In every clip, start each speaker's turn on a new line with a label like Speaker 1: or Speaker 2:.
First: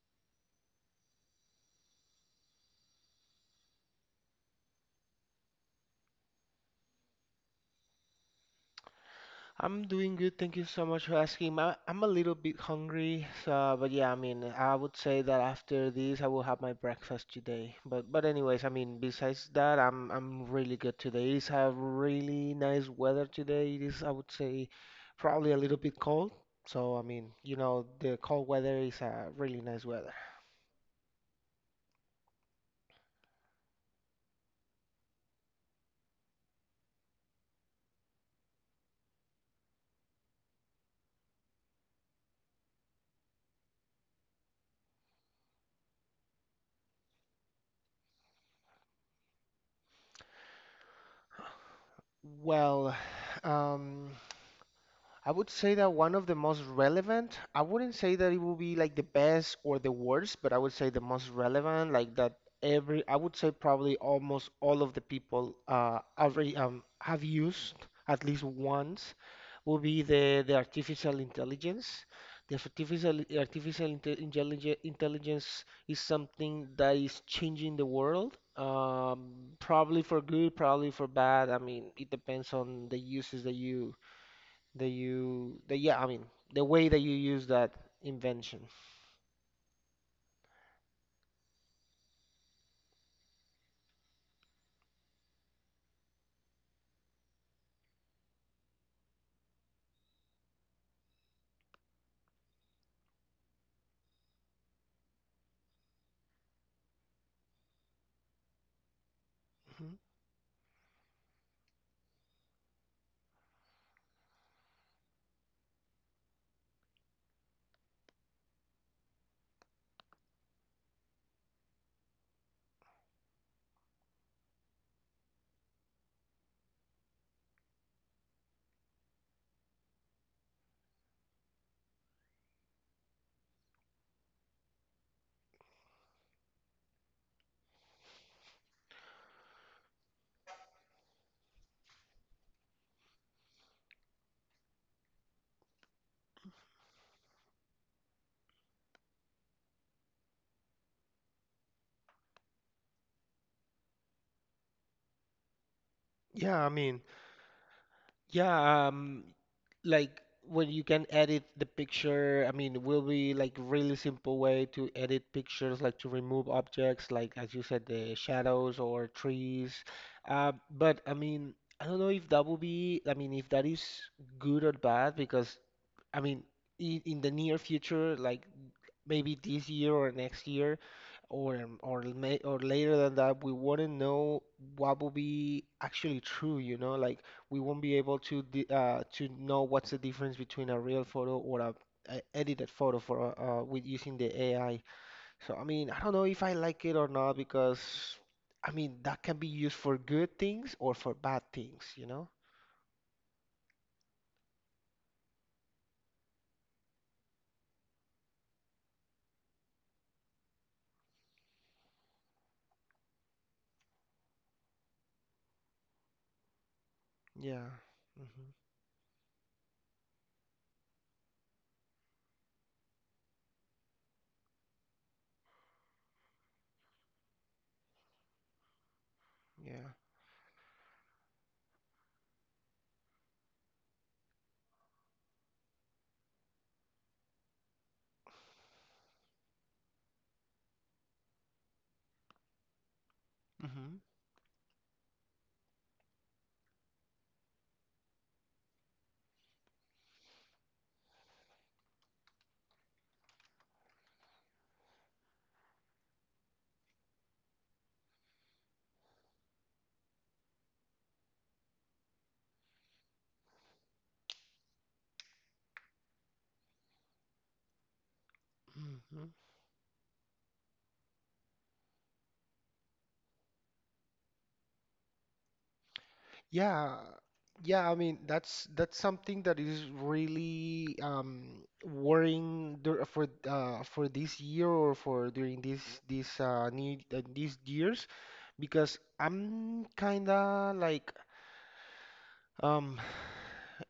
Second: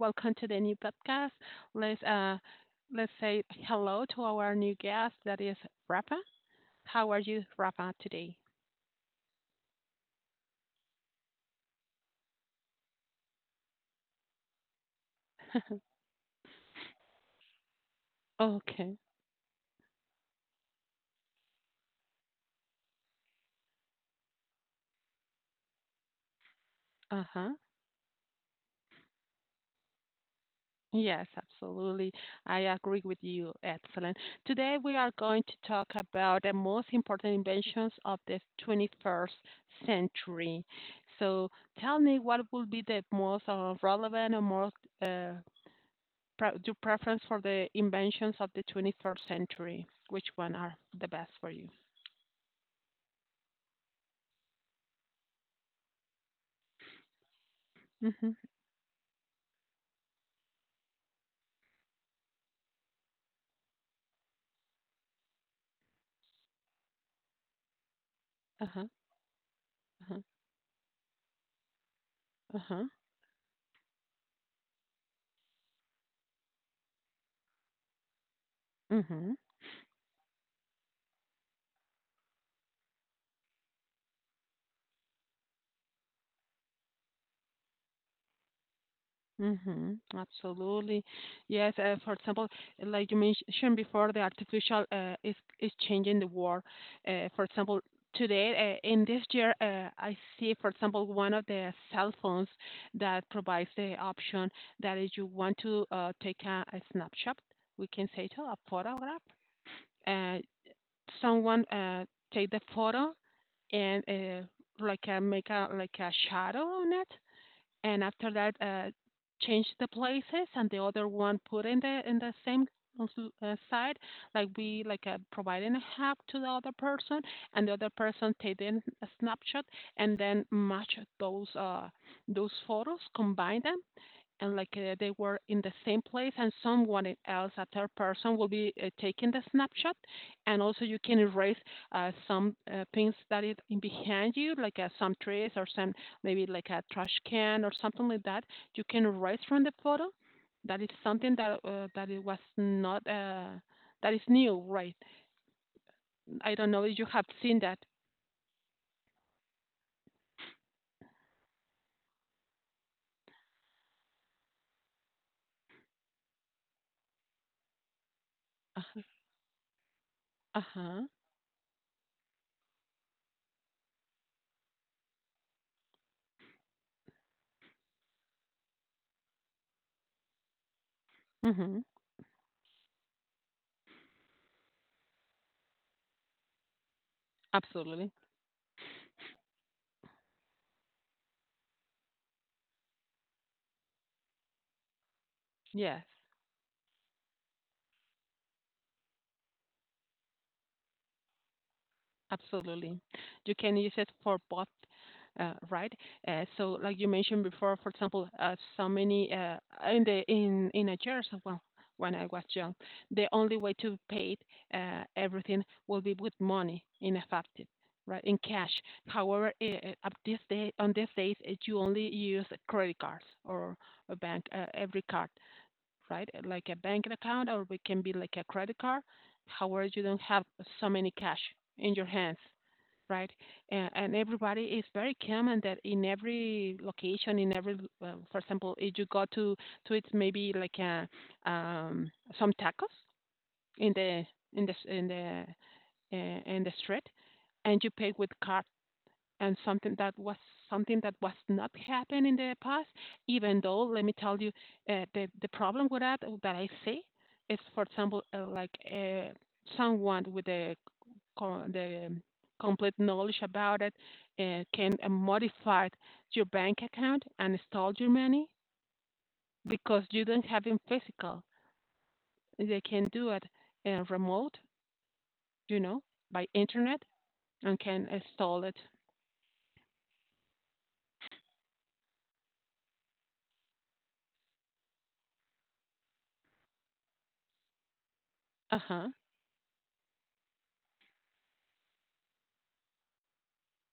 Speaker 1: welcome to the new podcast. Let's uh, let's say hello to our new guest that is Rafa. How are you, Rafa, today?
Speaker 2: I'm doing good. Thank you so much for asking. I'm a little bit hungry, so but yeah, I mean, I would say that after this, I will have my breakfast today. But anyways, I
Speaker 1: Okay.
Speaker 2: mean, besides that, I'm really good today. It's a really nice weather today. It is, I would say, probably a little bit cold. So I mean,
Speaker 1: Uh-huh.
Speaker 2: you know, the cold weather is a really nice weather.
Speaker 1: Yes, absolutely. I agree with you. Excellent. Today we are going to talk about the most important inventions of the 21st century. So tell me what will be the most relevant or most uh, pre- do preference for the inventions of the 21st century? Which one are the best for you?
Speaker 2: Well, um, I would say that one of the most relevant, I wouldn't say
Speaker 1: Mm-hmm.
Speaker 2: that it will be like the best or the worst, but I would say the most relevant, like that every, I would say probably almost all of the people already have used at least
Speaker 1: Uh-huh.
Speaker 2: once, will be
Speaker 1: Uh-huh.
Speaker 2: the artificial intelligence. The
Speaker 1: Uh-huh.
Speaker 2: artificial intelligence is something that is changing the world,
Speaker 1: Mm-hmm.
Speaker 2: probably for good, probably for bad. I mean, it depends on the uses that you that you that yeah, I mean, the way that you use that invention.
Speaker 1: Mm-hmm. Absolutely. Yes. For example, like you mentioned before, the artificial is changing the world. For example, today in this year, I see, for example, one of the cell phones that provides the option that if you want to take a snapshot, we can say to a photograph.
Speaker 2: Mhm.
Speaker 1: Uh, someone take the photo and make a like a shadow on it, and after that change the places, and the other one put in the same side, like we like providing a hack to the other person, and the other person take in a snapshot and then match those those photos, combine them, and they were in the same place and someone else a third person will be taking the snapshot, and also you can erase some things that is in behind you like some trees or some maybe like a trash can or something like that, you can erase from the photo. That is something that that it was not that is new, right? I
Speaker 2: Yeah, I
Speaker 1: don't know if
Speaker 2: mean,
Speaker 1: you have seen that.
Speaker 2: yeah, like when you can edit the picture. I mean, it will be like really simple way to edit pictures, like to remove objects, like as you said, the shadows
Speaker 1: Uh,
Speaker 2: or trees. But
Speaker 1: uh-huh.
Speaker 2: I mean, I don't know if that will be. I mean, if that is good or bad because I mean, in the near future, like maybe this year or next year
Speaker 1: Mhm.
Speaker 2: or may, or later than that, we wouldn't know what will be actually true, you know, like we won't be
Speaker 1: Absolutely.
Speaker 2: able to to know what's the difference between a real photo or a edited photo for with using the AI. So I mean, I
Speaker 1: Yes.
Speaker 2: don't know if I like it or not because I mean that can be used for good things or for bad things, you know?
Speaker 1: Absolutely. You can use it for both, right? So, like you mentioned before, for example, so many in the in Nigeria as well. When I was young, the only way to pay everything will be with money in effective,
Speaker 2: Yeah.
Speaker 1: right? In
Speaker 2: Hmm.
Speaker 1: cash. However, at this day on these days, you only use credit cards or a bank every card, right? Like a bank account, or it can be like a credit card. However,
Speaker 2: Yeah.
Speaker 1: you don't have so many cash in your hands, right? And everybody is very common that in every location, in every, well, for example, if you go to eat maybe like um, some tacos in
Speaker 2: Hmm.
Speaker 1: the in the street, and you pay with card, and something that was not happened in the past, even though let me tell you, the problem with that that I see is, for example, someone with a co- the complete knowledge about it can modify your bank account and store your money
Speaker 2: Hmm.
Speaker 1: because you don't have it physical. They can do it remote, you know, by internet
Speaker 2: Yeah,
Speaker 1: and
Speaker 2: yeah, I
Speaker 1: can
Speaker 2: mean
Speaker 1: install
Speaker 2: that's
Speaker 1: it.
Speaker 2: something that is really worrying dur for this year or for during this this need these years
Speaker 1: Uh
Speaker 2: because
Speaker 1: huh.
Speaker 2: I'm kinda like um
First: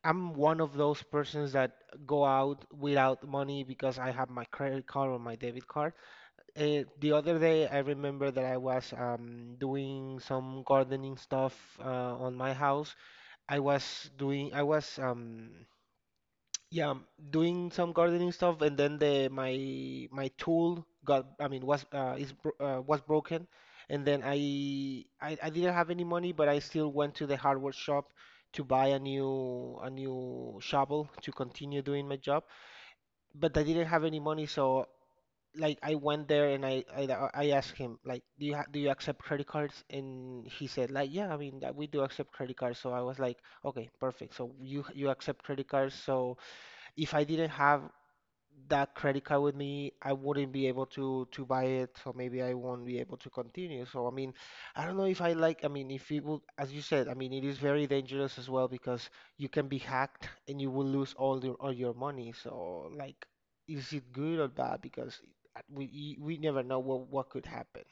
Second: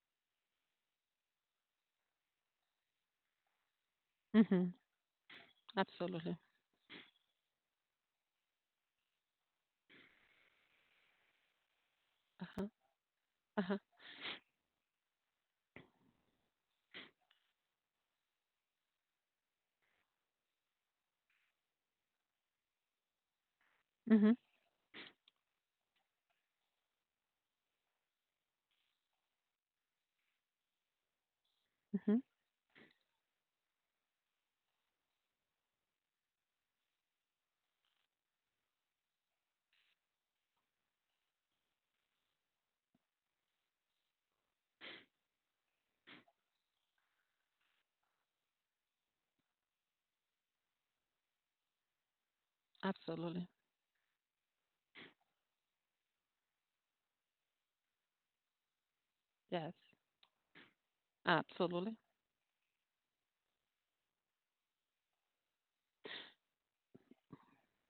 Speaker 2: I'm one of those persons that go out without money because I have my
Speaker 1: Mhm.
Speaker 2: credit card or my debit card.
Speaker 1: Absolutely.
Speaker 2: The other day, I remember that I was doing some gardening stuff on
Speaker 1: Uh
Speaker 2: my
Speaker 1: huh.
Speaker 2: house, I
Speaker 1: Uh huh.
Speaker 2: was doing I was yeah, doing some gardening stuff and then the my tool got, I mean, was broken, and then
Speaker 1: Mhm.
Speaker 2: I didn't have any money, but I still went to the hardware shop to buy a new shovel to continue doing my
Speaker 1: Mhm.
Speaker 2: job. But I didn't have any money, so like I went there, and I asked him like, do you ha do you accept credit cards? And he said like, yeah, I mean that we do accept credit cards. So I was like, okay, perfect. So you accept credit cards. So if I didn't have that credit card with me, I wouldn't be able to buy it, so maybe I won't be able to
Speaker 1: Absolutely.
Speaker 2: continue. So I mean, I don't know if I like, I mean, if it will, as you said, I mean, it is very dangerous as well because you can
Speaker 1: Yes.
Speaker 2: be hacked and you will lose all your
Speaker 1: Absolutely.
Speaker 2: money. So like, is it good or bad? Because we never know what could happen.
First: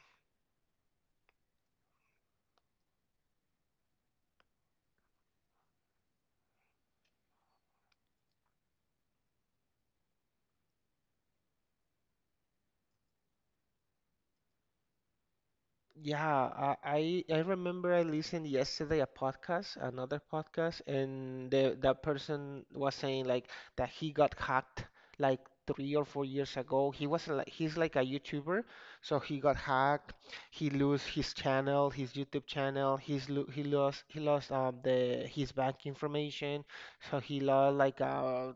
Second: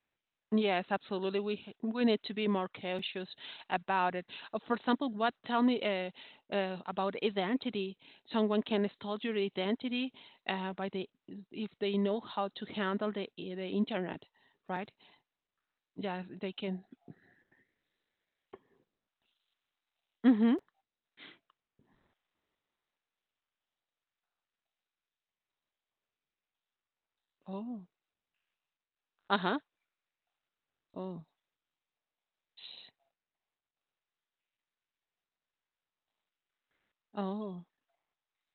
Speaker 1: Yes, absolutely. We h- we need to be more cautious about it. For example, what tell me about identity? Someone can steal your identity by the if they know how to handle the internet, right? Yeah,
Speaker 2: Yeah,
Speaker 1: they
Speaker 2: I
Speaker 1: can.
Speaker 2: I I remember I listened yesterday a podcast, another
Speaker 1: Mm-hmm.
Speaker 2: podcast, and the that person was saying like that he got hacked like 3 or 4 years ago. He was like, he's
Speaker 1: Oh.
Speaker 2: like a YouTuber, so he got
Speaker 1: Uh-huh.
Speaker 2: hacked. He lose
Speaker 1: Oh.
Speaker 2: his channel, his YouTube channel. He lost the his bank information, so he
Speaker 1: Oh.
Speaker 2: lost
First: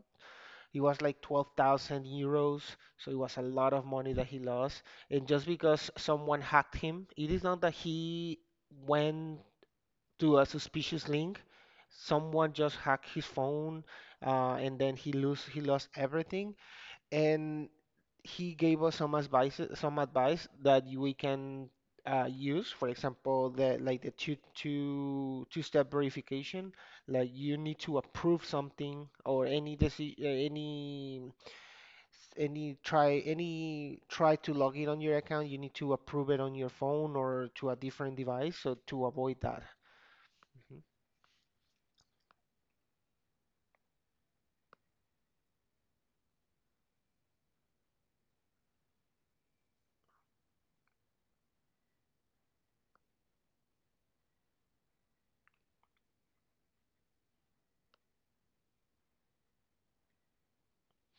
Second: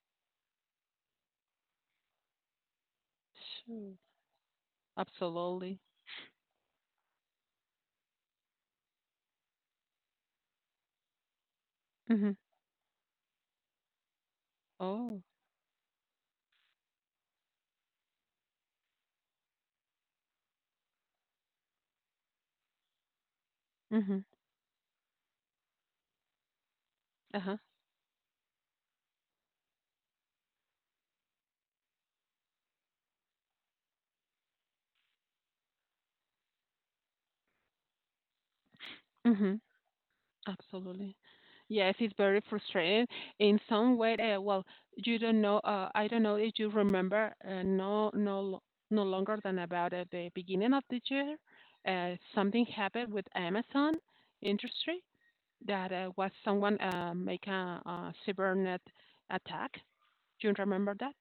Speaker 2: it was like 12,000 euros, so it was a lot of
Speaker 1: Sure.
Speaker 2: money that he lost. And just
Speaker 1: Absolutely.
Speaker 2: because someone hacked him, it is not that he went to a suspicious link.
Speaker 1: Mm-hmm.
Speaker 2: Someone just hacked his phone, and then
Speaker 1: Oh.
Speaker 2: he lost everything. And he gave us some advice that we can use, for example, the, like, the
Speaker 1: Mm-hmm.
Speaker 2: two step verification, like you
Speaker 1: Uh-huh.
Speaker 2: need to approve something or any any try to log in on your account, you need to approve it on your phone or to a different device, so to avoid
Speaker 1: Mm-hmm.
Speaker 2: that. Mhm.
Speaker 1: Absolutely. Yes, it's very frustrating. In some way, well, you don't know. I don't know if you remember. No longer than about at the beginning of the year, something happened with Amazon industry, that was someone make a cybernet attack. Do you remember that?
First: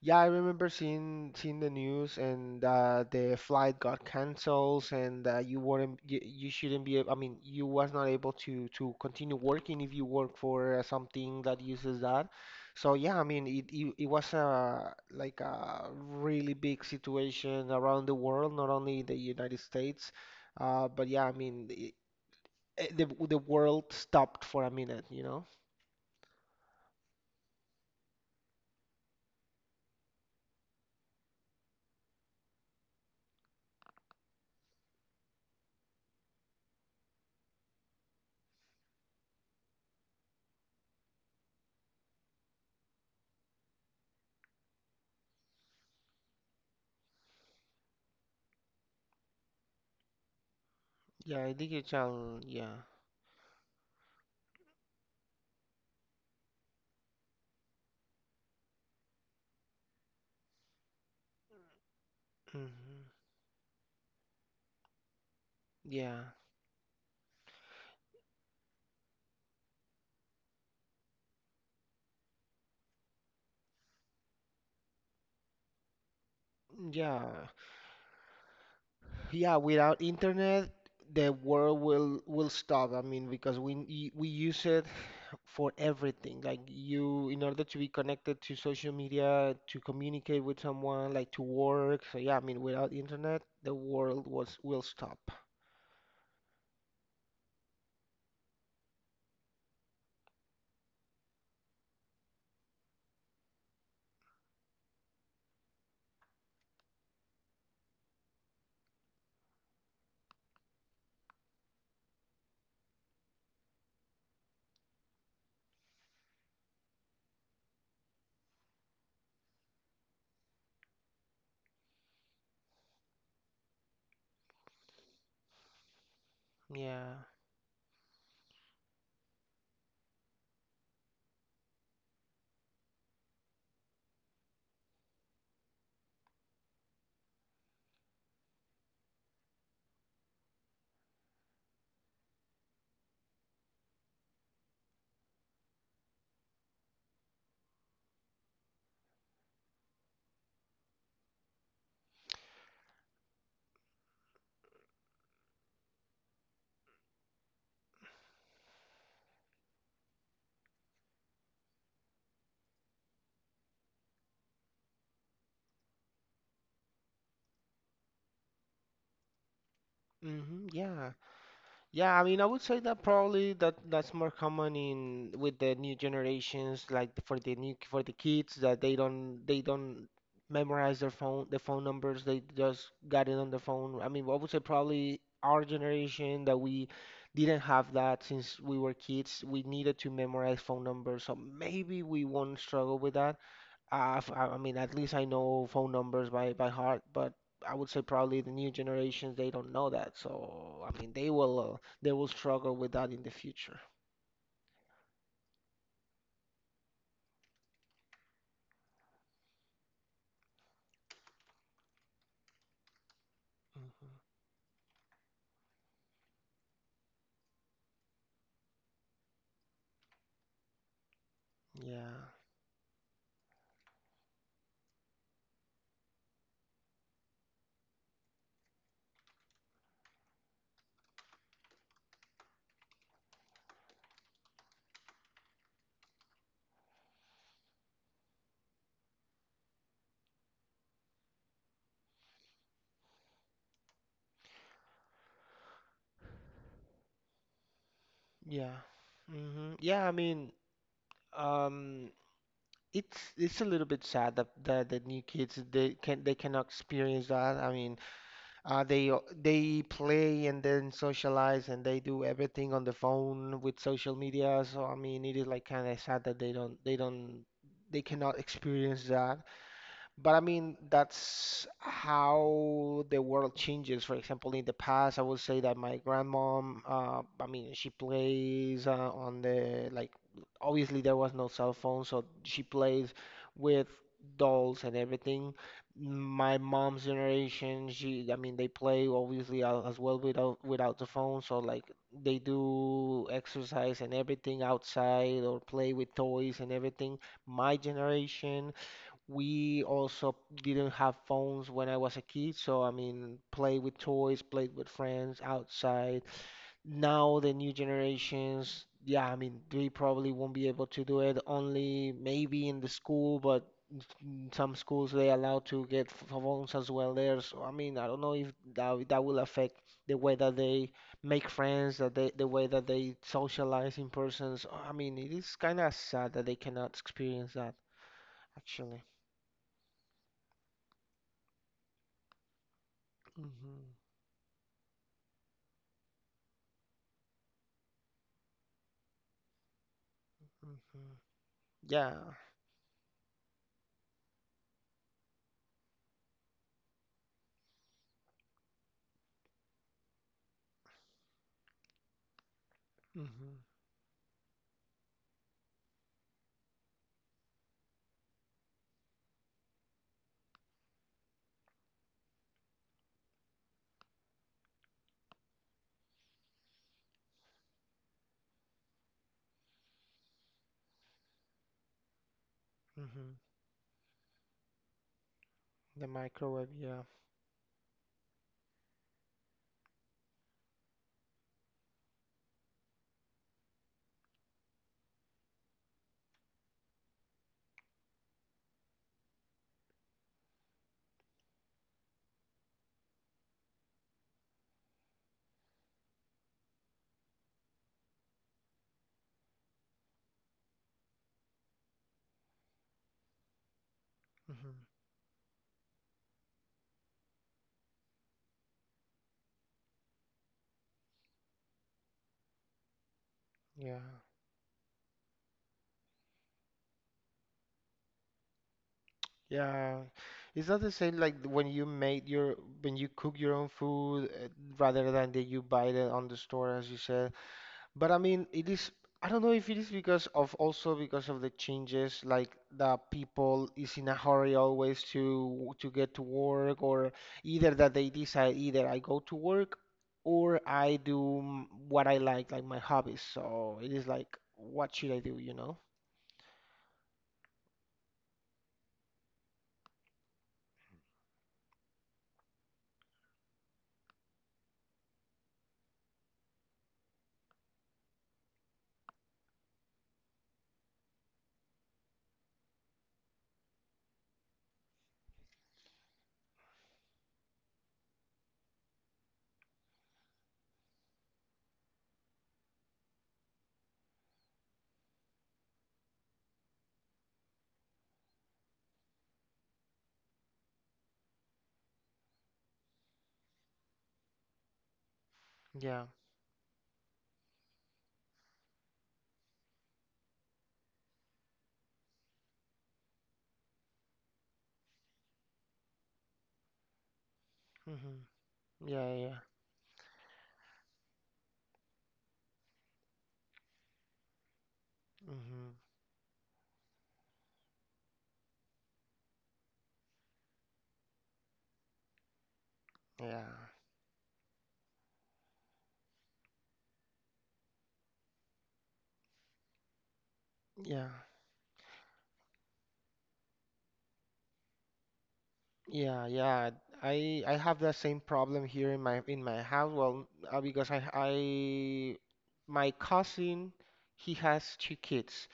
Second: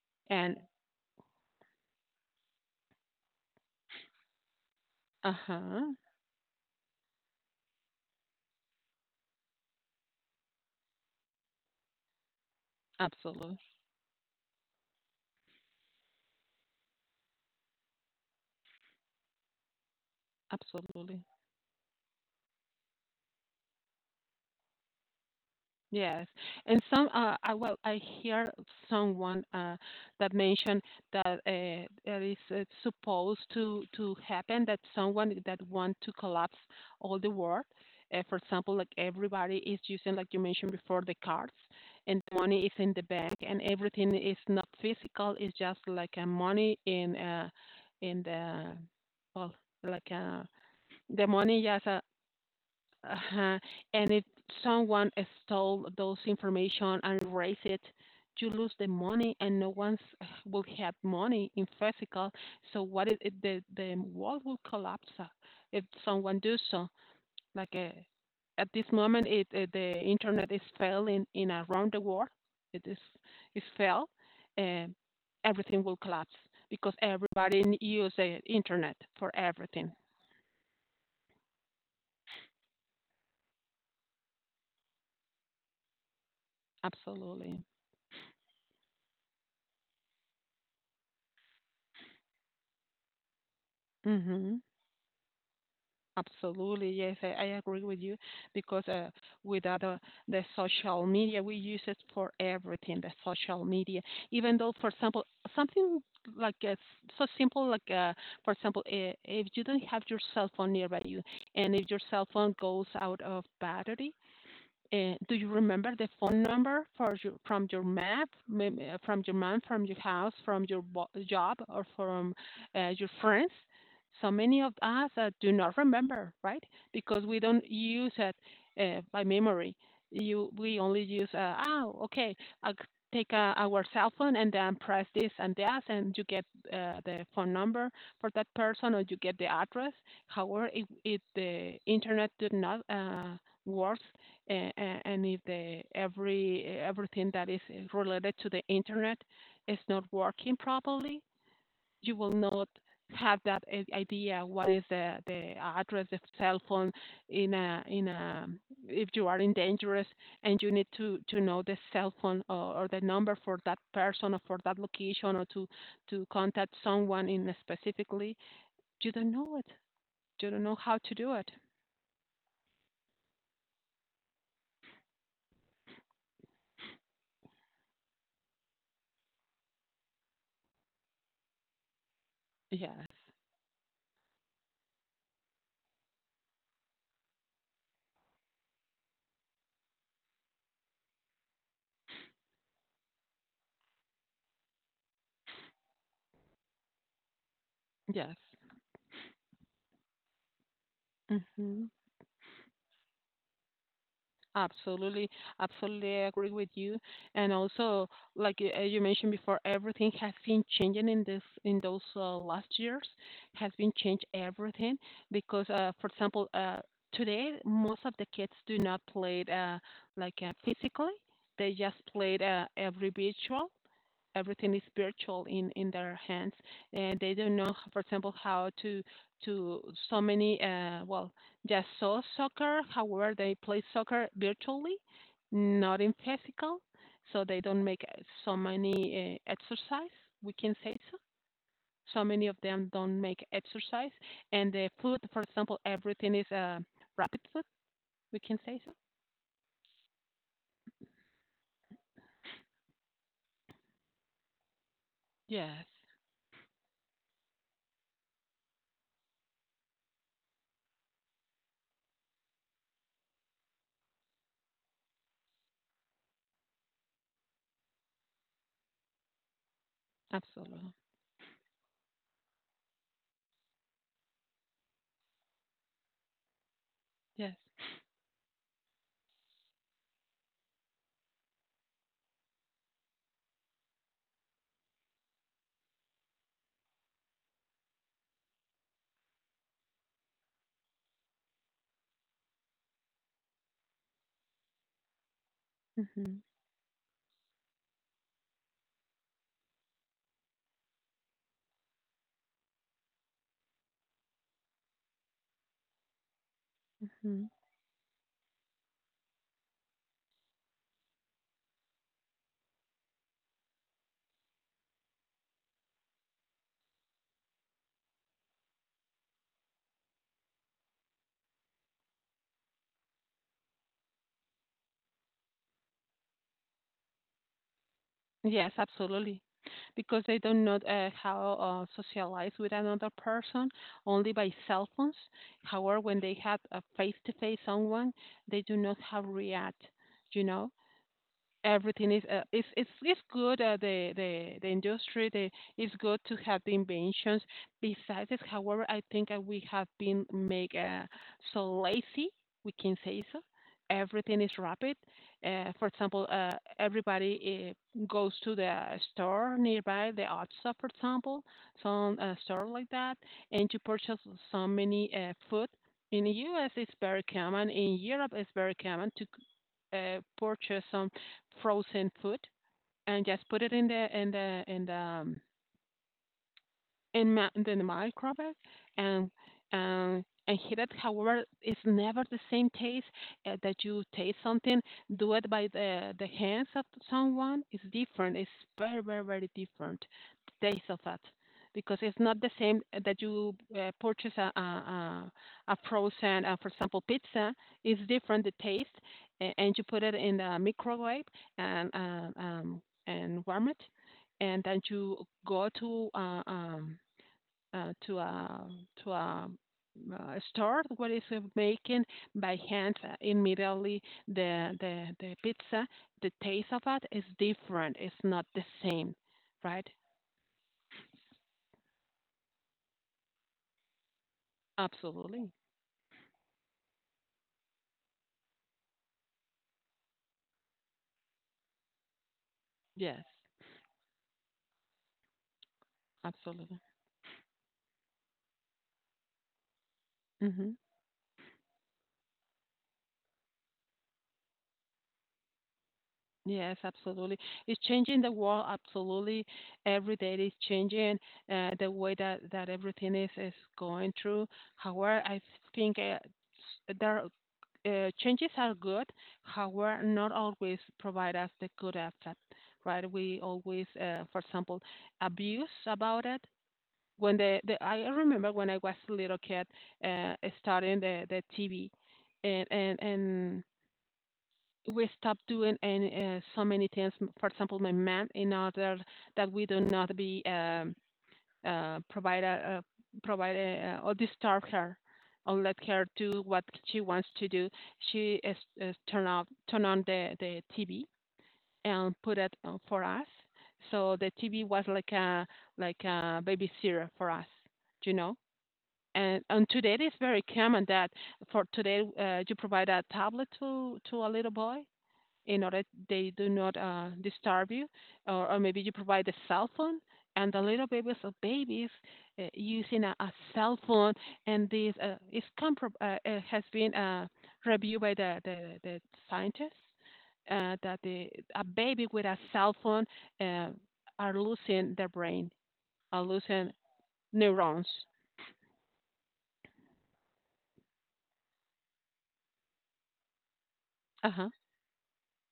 Speaker 2: Yeah, I
Speaker 1: And
Speaker 2: remember seeing the news, and the flight got canceled, and
Speaker 1: uh
Speaker 2: you
Speaker 1: huh,
Speaker 2: weren't you, you shouldn't be I mean, you was not able to continue working if you work for something that uses that. So yeah, I mean
Speaker 1: absolutely,
Speaker 2: it was a like a really big situation around the world, not only the United States, but
Speaker 1: absolutely.
Speaker 2: yeah, I mean the world stopped for a minute, you know?
Speaker 1: Yes, and some I well I hear someone that mentioned that it is supposed to happen that someone that want to collapse all the world, for example, like everybody is using, like you mentioned before, the cards, and the money is in the bank, and everything is not physical; it's just like a money in the well like uh, the
Speaker 2: Yeah,
Speaker 1: money just
Speaker 2: digital, yeah.
Speaker 1: uh-huh. And if someone stole those information and erase it, you lose the money, and no one's will have money in physical. So
Speaker 2: Hmm.
Speaker 1: what is it? The world will collapse if
Speaker 2: Yeah.
Speaker 1: someone do so. Like uh, at this moment, it the internet is failing in around the world. It is fail, and everything will collapse because
Speaker 2: Yeah,
Speaker 1: everybody n- use the internet for
Speaker 2: yeah,
Speaker 1: everything.
Speaker 2: without internet, the world will stop. I mean, because we use it for everything. Like you, in
Speaker 1: Absolutely.
Speaker 2: order to be connected to social media, to communicate with someone, like to work. So yeah, I mean, without internet, the world was
Speaker 1: Hmm.
Speaker 2: will stop.
Speaker 1: Absolutely, yes, I agree with you because with other the social media, we use it for everything. The social media, even though, for example, something like uh, so simple, for example, I- if you don't have your cell phone nearby you, and if your cell phone goes out of battery, do you remember the phone number for your, from your map, mem- from your mom, from your house, from your bo- job, or from your friends? So many of us do not remember, right?
Speaker 2: Yeah.
Speaker 1: Because we don't use it by memory. You, we only use, oh, okay, I'll take our cell phone and then press this and that, and you get the phone number for that person, or you get the address. However, if the internet did not work and if the every eh, everything that is eh, related to the internet is not working properly, you will not have that I- idea what is the address of cell phone in a if you are in dangerous, and you need to know the cell phone or the number for that person or for that location or to contact someone in a specifically, you don't know it, you don't
Speaker 2: Hmm.
Speaker 1: know how
Speaker 2: Yeah.
Speaker 1: to do it.
Speaker 2: Yeah, I mean, I would say that probably that's more common in with the new generations, like for the new for the kids that they don't memorize their phone the phone numbers. They just
Speaker 1: Yes.
Speaker 2: got it on the phone. I mean, I would say probably our generation that we didn't have that since we were kids. We needed to memorize phone numbers, so maybe we won't struggle with that. I mean, at least I know phone numbers by heart, but I would say
Speaker 1: Yes.
Speaker 2: probably the new generations, they don't know that. So, I mean,
Speaker 1: Hmm.
Speaker 2: they will struggle with that in the future.
Speaker 1: Absolutely, absolutely agree with you. And also, like you, as you mentioned before, everything has been changing in this in those last years, has been
Speaker 2: Hmm.
Speaker 1: changed everything because, for example, today most of the kids do not play it, physically; they just
Speaker 2: Yeah.
Speaker 1: play it, virtual, everything is virtual in their hands, and they don't know, for example, how to, so many uh, well, just saw soccer, however they play soccer virtually, not in physical, so they don't make so many exercise, we can say, so so many of them don't make exercise. And the food, for example, everything is rapid food, we can
Speaker 2: Yeah.
Speaker 1: say so.
Speaker 2: Hmm. Yeah, I mean, um, it's a little bit sad that, that the new kids
Speaker 1: Yes,
Speaker 2: they cannot experience that. I mean, uh, they play and then socialize and they do everything on the phone with social media. So I mean, it is like kind of sad that they don't they cannot experience that. But I mean,
Speaker 1: absolutely.
Speaker 2: that's how the world changes. For example, in the past, I would say that my grandmom, I
Speaker 1: Yes.
Speaker 2: mean, she plays on the, like, obviously there was no cell phone, so she plays with dolls and everything. My mom's generation, she, I mean, they play obviously as well without without the phone, so like they do exercise and everything outside or play with
Speaker 1: Hmm.
Speaker 2: toys and everything. My generation. We also didn't have phones when I was a kid, so I mean, play with toys, played with friends outside. Now
Speaker 1: Hmm.
Speaker 2: the new generations, yeah, I mean, they probably won't be able to do it, only maybe in the school, but in some schools they allow to get phones as well there. So I mean, I don't know if that that will affect the way that they make friends, that they the way that they socialize in person. So, I mean, it is kind of sad that they cannot experience that
Speaker 1: Yes,
Speaker 2: actually.
Speaker 1: absolutely. Because they do not how socialize with another person,
Speaker 2: Hmm.
Speaker 1: only by cell phones. However, when they have a face-to-face someone, they do not have react, you know,
Speaker 2: Hmm.
Speaker 1: everything
Speaker 2: Yeah.
Speaker 1: is it's good the industry, the it's good to have the inventions besides this. However, I think we have been make so lazy we can say so
Speaker 2: Hmm.
Speaker 1: everything is rapid for example everybody goes to the store nearby the otsa for example some store like that and to purchase so many food in the us it's very common in europe it's very common to purchase some frozen food and
Speaker 2: Hmm.
Speaker 1: just put it in the in the in the
Speaker 2: The microwave, yeah.
Speaker 1: in ma- in the microwave and and heat it. However, it's never the same taste that you taste something. Do it by the hands of someone. It's different. It's very very very different the taste of that because it's not the same eh, that you purchase a frozen, for example, pizza. It's different the taste, a- and you put it in the microwave and uh, um and warm it and then
Speaker 2: Hmm.
Speaker 1: you go uh, to a to a store what is making by hand
Speaker 2: Yeah.
Speaker 1: immediately the pizza the taste of it is different it's not the same right
Speaker 2: Yeah. Is that the same like when you made your when you cook your own food rather than that
Speaker 1: absolutely
Speaker 2: you buy it on the store, as you said? But I mean, it is, I don't know if it is because of also because of the changes, like the
Speaker 1: yes
Speaker 2: people is in a hurry always to get to work,
Speaker 1: absolutely
Speaker 2: or either that they decide either I go to work or
Speaker 1: hmm
Speaker 2: I do what I like my hobbies. So it is like, what should I do, you know?
Speaker 1: yes absolutely it's changing the world absolutely every day it's changing the way that that everything is going through however I think s- there changes are good, however, not always provide us the good effect, right? We always, for example, abuse about it. When the I remember when I was a little kid, uh, starting the TV, and we stopped doing and so many things. For example, my man, in order that we do not be uh, provide a, a provide a, or disturb her, or let
Speaker 2: Yeah.
Speaker 1: her do what she wants to do. She is, turn on the TV and put it on for us. So the TV was like a babysitter for us, you
Speaker 2: Hmm.
Speaker 1: know.
Speaker 2: Yeah, yeah.
Speaker 1: And today it is very common that for today you provide a tablet to a little boy in
Speaker 2: Hmm.
Speaker 1: order they do not disturb you, or maybe you provide a cell phone. And the little babies or babies using a
Speaker 2: Yeah.
Speaker 1: cell phone, and this has been reviewed by the scientists, uh, that
Speaker 2: Yeah.
Speaker 1: the, a baby with a cell phone uh, are losing their brain, are
Speaker 2: Yeah, yeah.
Speaker 1: losing
Speaker 2: I have
Speaker 1: neurons.
Speaker 2: the same problem here in my house. Well, because I my cousin,
Speaker 1: Uh
Speaker 2: he
Speaker 1: huh.
Speaker 2: has two kids.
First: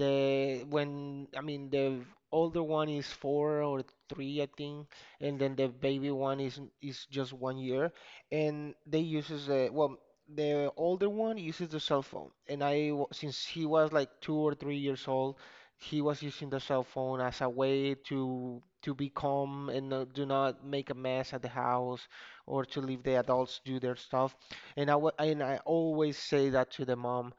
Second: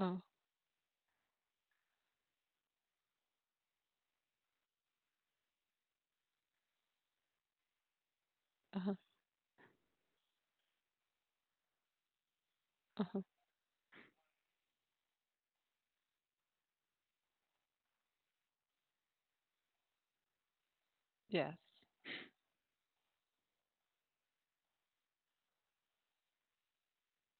Speaker 1: Oh,
Speaker 2: when I mean the older one is four or three, I think, and then the baby one is just 1 year, and
Speaker 1: uh huh.
Speaker 2: they uses the the older one uses the cell phone, and
Speaker 1: Uh huh.
Speaker 2: since he was like 2 or 3 years old, he was using the cell phone as a way to be calm and do not make a mess at the
Speaker 1: Yes.
Speaker 2: house or to leave the adults do their stuff. And and I always say that to the mom,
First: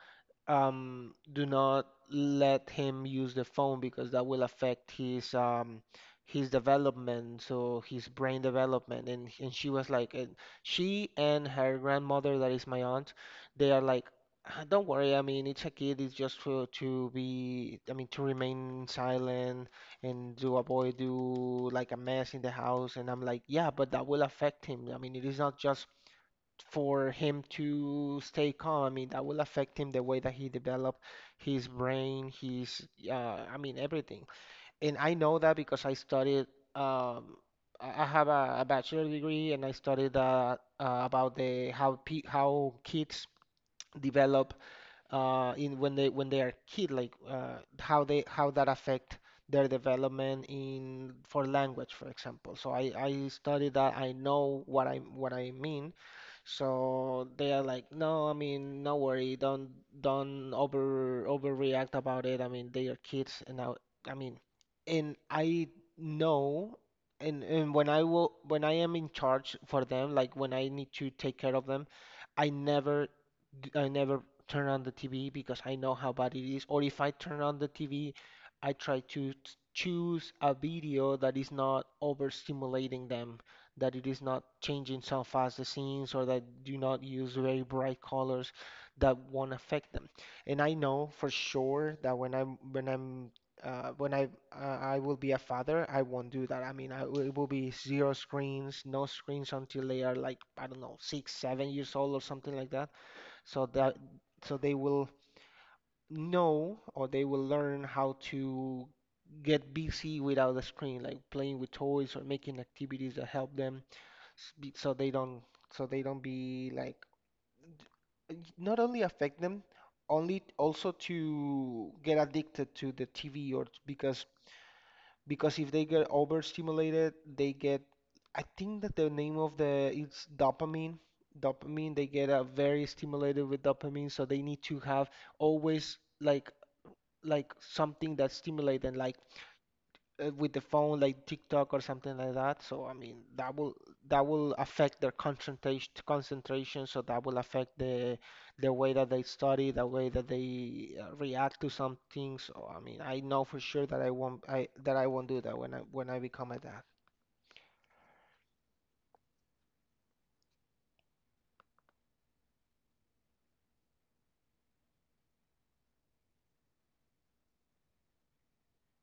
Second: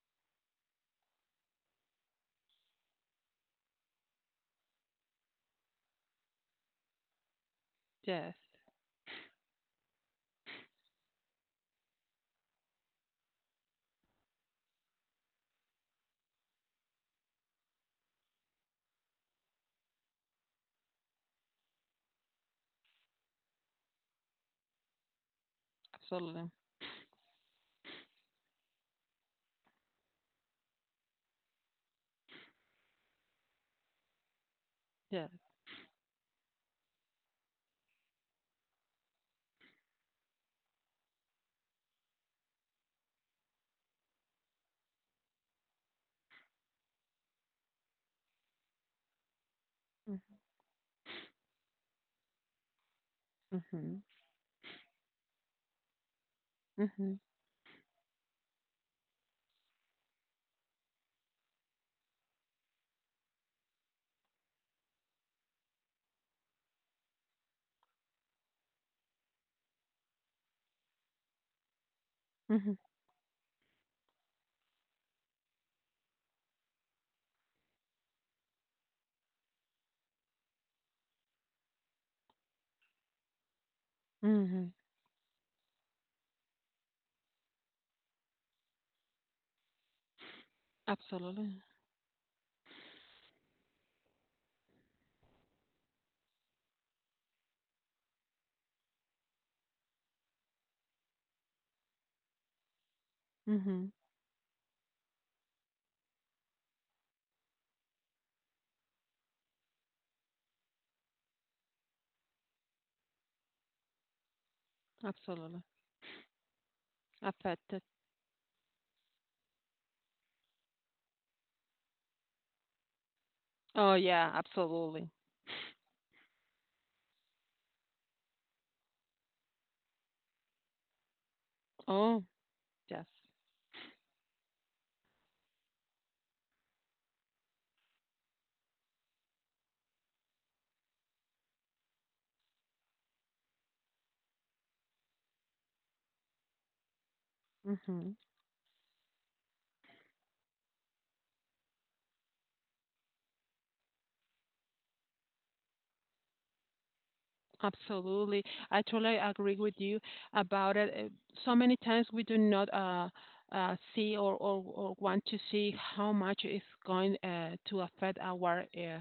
Speaker 2: do not let him use the phone because that will affect his development, so his
Speaker 1: Yes.
Speaker 2: brain development. And she was like, and she and her grandmother, that is my aunt, they are like, "Ah, don't worry. I mean, it's a kid. It's just for to be, I mean, to remain silent and to avoid do like a mess in the house. And I'm like, yeah, but that will affect him. I mean, it is not just
Speaker 1: Absolutely.
Speaker 2: for him to stay calm, I mean, that will affect him the way that he develop his brain, his everything. And I
Speaker 1: Yes.
Speaker 2: know that because I studied um, I have a bachelor degree and I studied about the how kids develop in when they are kid, like how they how that affect their
Speaker 1: Mm-hmm.
Speaker 2: development in for language, for example. So I studied that.
Speaker 1: Mm-hmm.
Speaker 2: I know what I mean.
Speaker 1: Mm-hmm.
Speaker 2: So they are like, no, I mean, no worry, don't overreact about it. I mean, they are kids, and now, I mean, and I know, and when I am in charge for them, like when I need to take care of them, I
Speaker 1: Mm-hmm.
Speaker 2: never, I never turn on the TV because I know how bad it is. Or if I turn on the TV, I try to choose a video that is not overstimulating them, that it is not
Speaker 1: Mhm.
Speaker 2: changing some fast scenes, or that do not use very bright colors that won't affect them. And I know for
Speaker 1: Absolutely.
Speaker 2: sure that when I'm when I'm when I will be a father, I won't do that. I mean, I it will be zero screens, no screens until they are like I don't know six, 7 years old or something like that. So
Speaker 1: Mhm.
Speaker 2: that so they will know, or they will learn how to get busy without a screen, like playing with toys or making activities that help them so they don't,
Speaker 1: Absolutely.
Speaker 2: so they don't be like,
Speaker 1: Affected.
Speaker 2: not only affect them, only also to get addicted to the TV
Speaker 1: Oh,
Speaker 2: because
Speaker 1: yeah, absolutely.
Speaker 2: because if they get overstimulated they get, I think that the name of the it's dopamine, they
Speaker 1: Oh,
Speaker 2: get very
Speaker 1: yes.
Speaker 2: stimulated with dopamine so they need to have always like something that stimulates them, like with the phone like TikTok or something like that. So I mean that will affect their concentration. So that will affect
Speaker 1: Mhm.
Speaker 2: the way that they study, the way that they react to some things. So I mean I know for sure that I won't I that I won't do that when I become a dad.
Speaker 1: Absolutely. I totally agree with you about it. So many times we do not see or want to see how much it's going to affect our uh,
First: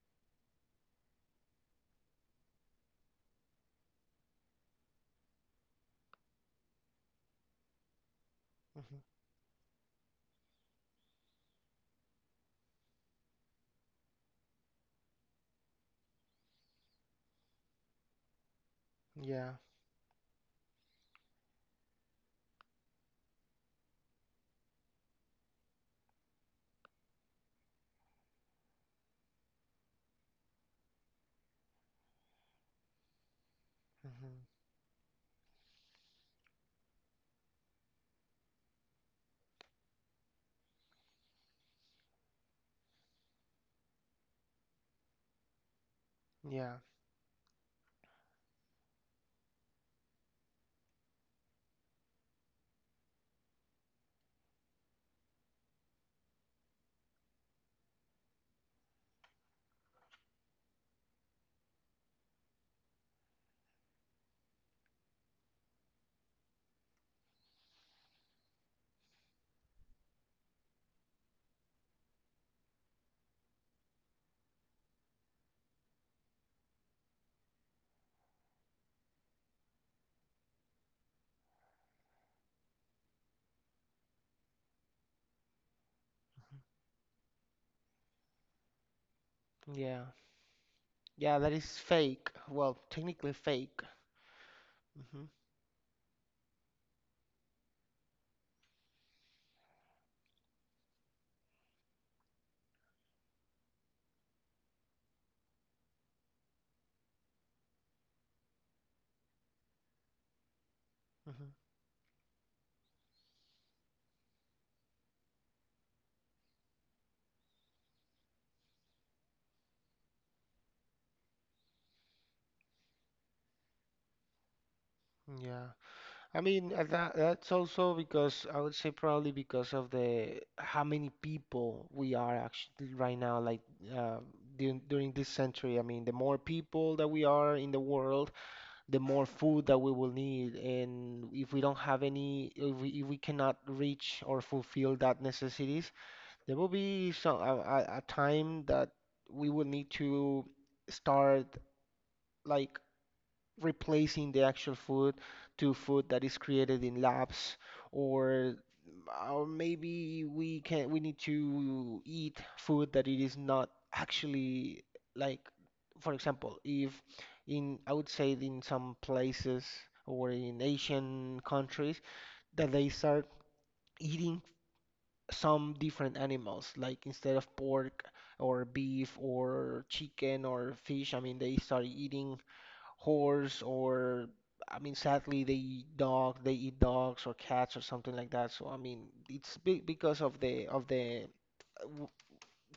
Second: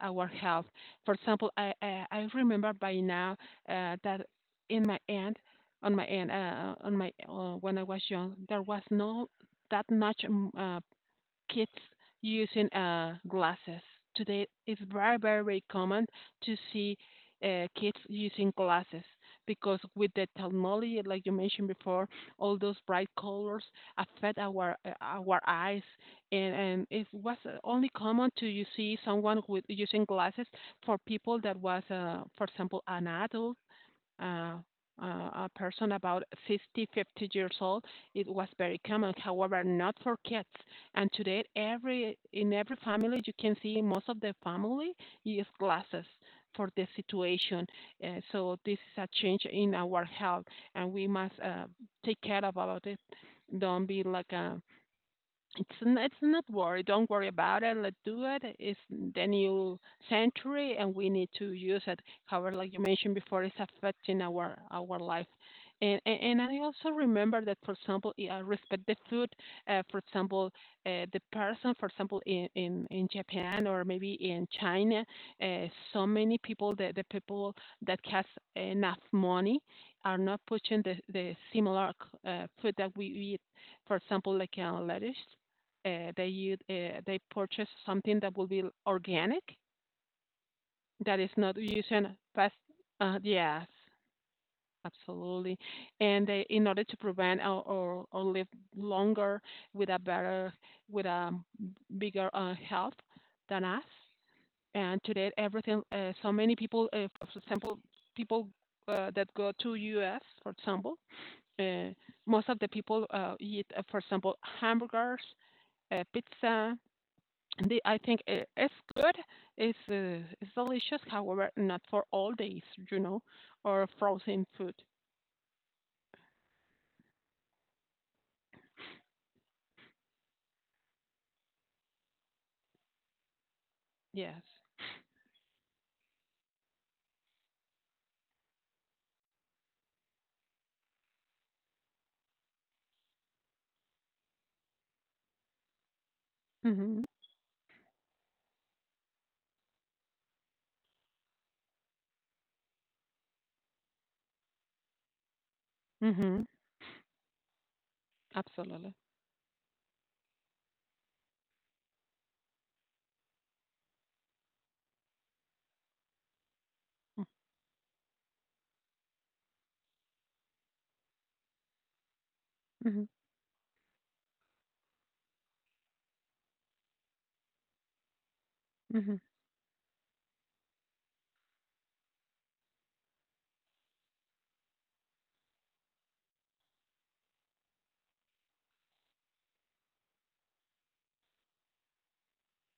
Speaker 1: our health. For example, I remember by now that in my end, on my end, on my when I was young, there was
Speaker 2: Hmm.
Speaker 1: no that much kids using glasses. Today, it's very, very, very common to see kids using glasses
Speaker 2: Yeah.
Speaker 1: because with the technology, like you mentioned before, all those bright colors affect our eyes, and it was only common to you see someone with using glasses for people that was, for example, an adult,
Speaker 2: Hmm.
Speaker 1: uh, uh, a person about 50, 50 years old. It was very common. However, not for kids. And today, every in every family, you can see most of the family use glasses for
Speaker 2: Yeah.
Speaker 1: the situation. So this is a change in our health, and we must take care about it. Don't be like a it's not worry. Don't worry about it. Let's do it. It's the new century, and we need to use it. However, like you mentioned before, it's affecting our life. And I also remember that, for example, I respect the food. For example, the person, for example, in Japan or maybe in China, uh, so many people, the people that has enough money, are not putting the similar food that we eat, for example, like lettuce. They purchase something that will be organic,
Speaker 2: Yeah.
Speaker 1: that is
Speaker 2: Yeah. That
Speaker 1: not
Speaker 2: is
Speaker 1: using
Speaker 2: fake.
Speaker 1: past.
Speaker 2: Well, technically
Speaker 1: Yes,
Speaker 2: fake. Hmm.
Speaker 1: absolutely. And they, in order to prevent or live longer with a better, with a bigger health than us. And today, everything. So many people, for example, people that go to U.S., for example,
Speaker 2: Hmm.
Speaker 1: uh, most of the people eat, for example, hamburgers, pizza. I think it's good. It's delicious. However, not for all days, you know, or frozen food.
Speaker 2: Yeah. I mean, that's also because I would say probably because of the how many people we are actually right now, like uh,
Speaker 1: Yes.
Speaker 2: during, this century. I mean, the more people that we are in the world, the more food that we will need. And if we don't have any, if we cannot reach or fulfill that necessities, there will
Speaker 1: Mhm.
Speaker 2: be some a time that we will need to start like replacing the actual food to food that is
Speaker 1: Mhm.
Speaker 2: created in labs, or
Speaker 1: Absolutely.
Speaker 2: or maybe we can we need to eat food that it is not actually like, for example, if in I would say in some places or in Asian countries that they
Speaker 1: Mhm.
Speaker 2: start eating some different animals, like instead of pork or
Speaker 1: Mhm.
Speaker 2: beef or chicken or fish, I mean they start eating horse, or I mean sadly they eat dog they eat dogs or cats or something like that. So I mean it's be because of the w-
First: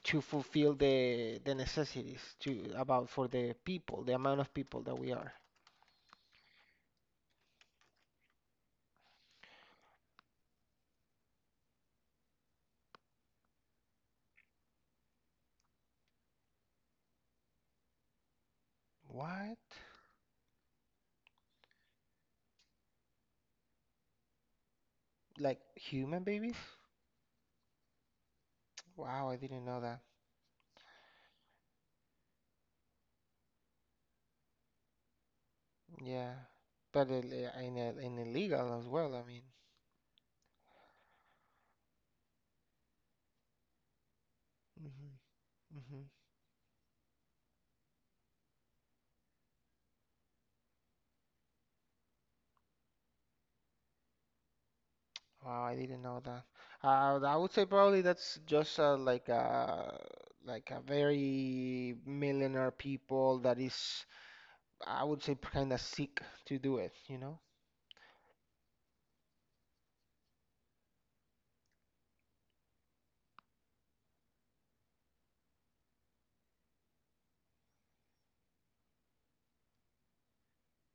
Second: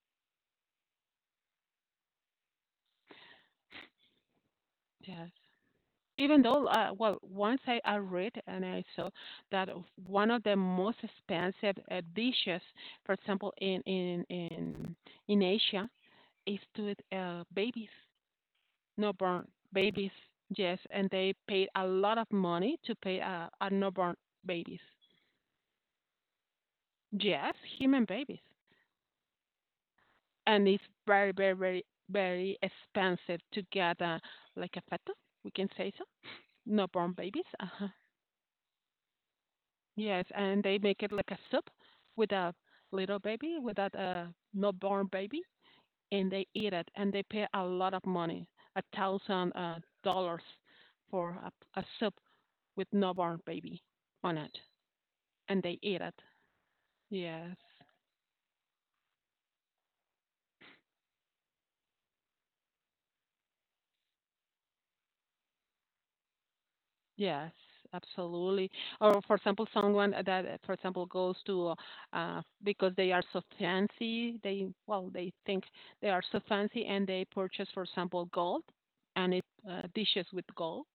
Speaker 2: to fulfill the necessities to about for the people, the amount of people that we
Speaker 1: Yes.
Speaker 2: are.
Speaker 1: Even though, well, once I read and I saw that of one of the most expensive dishes, for example, in Asia, is to babies. Newborn
Speaker 2: What,
Speaker 1: babies. Yes, and they paid a lot of money to pay a newborn babies.
Speaker 2: like human babies?
Speaker 1: Yes, human babies,
Speaker 2: Wow, I didn't know that.
Speaker 1: and it's very, very, very, very expensive to get a like a fetus. We can say so.
Speaker 2: Yeah, but
Speaker 1: Newborn babies. Uh-huh.
Speaker 2: in illegal as well, I mean.
Speaker 1: Yes, and they make it like a soup with a little baby, with that newborn baby,
Speaker 2: Hmm.
Speaker 1: and they eat it, and they pay a lot of money, 1,000 dollars for a soup with newborn baby on it. And
Speaker 2: Wow, I
Speaker 1: they eat
Speaker 2: didn't
Speaker 1: it.
Speaker 2: know that. I would
Speaker 1: Yes.
Speaker 2: say probably that's just like a, like a very millionaire people that is, I would say, kind of sick to do it, you know?
Speaker 1: Yes, absolutely. Or for example, someone that, for example, goes to because they are so fancy, they, well, they think they are so fancy, and they purchase, for example, gold and it dishes with gold.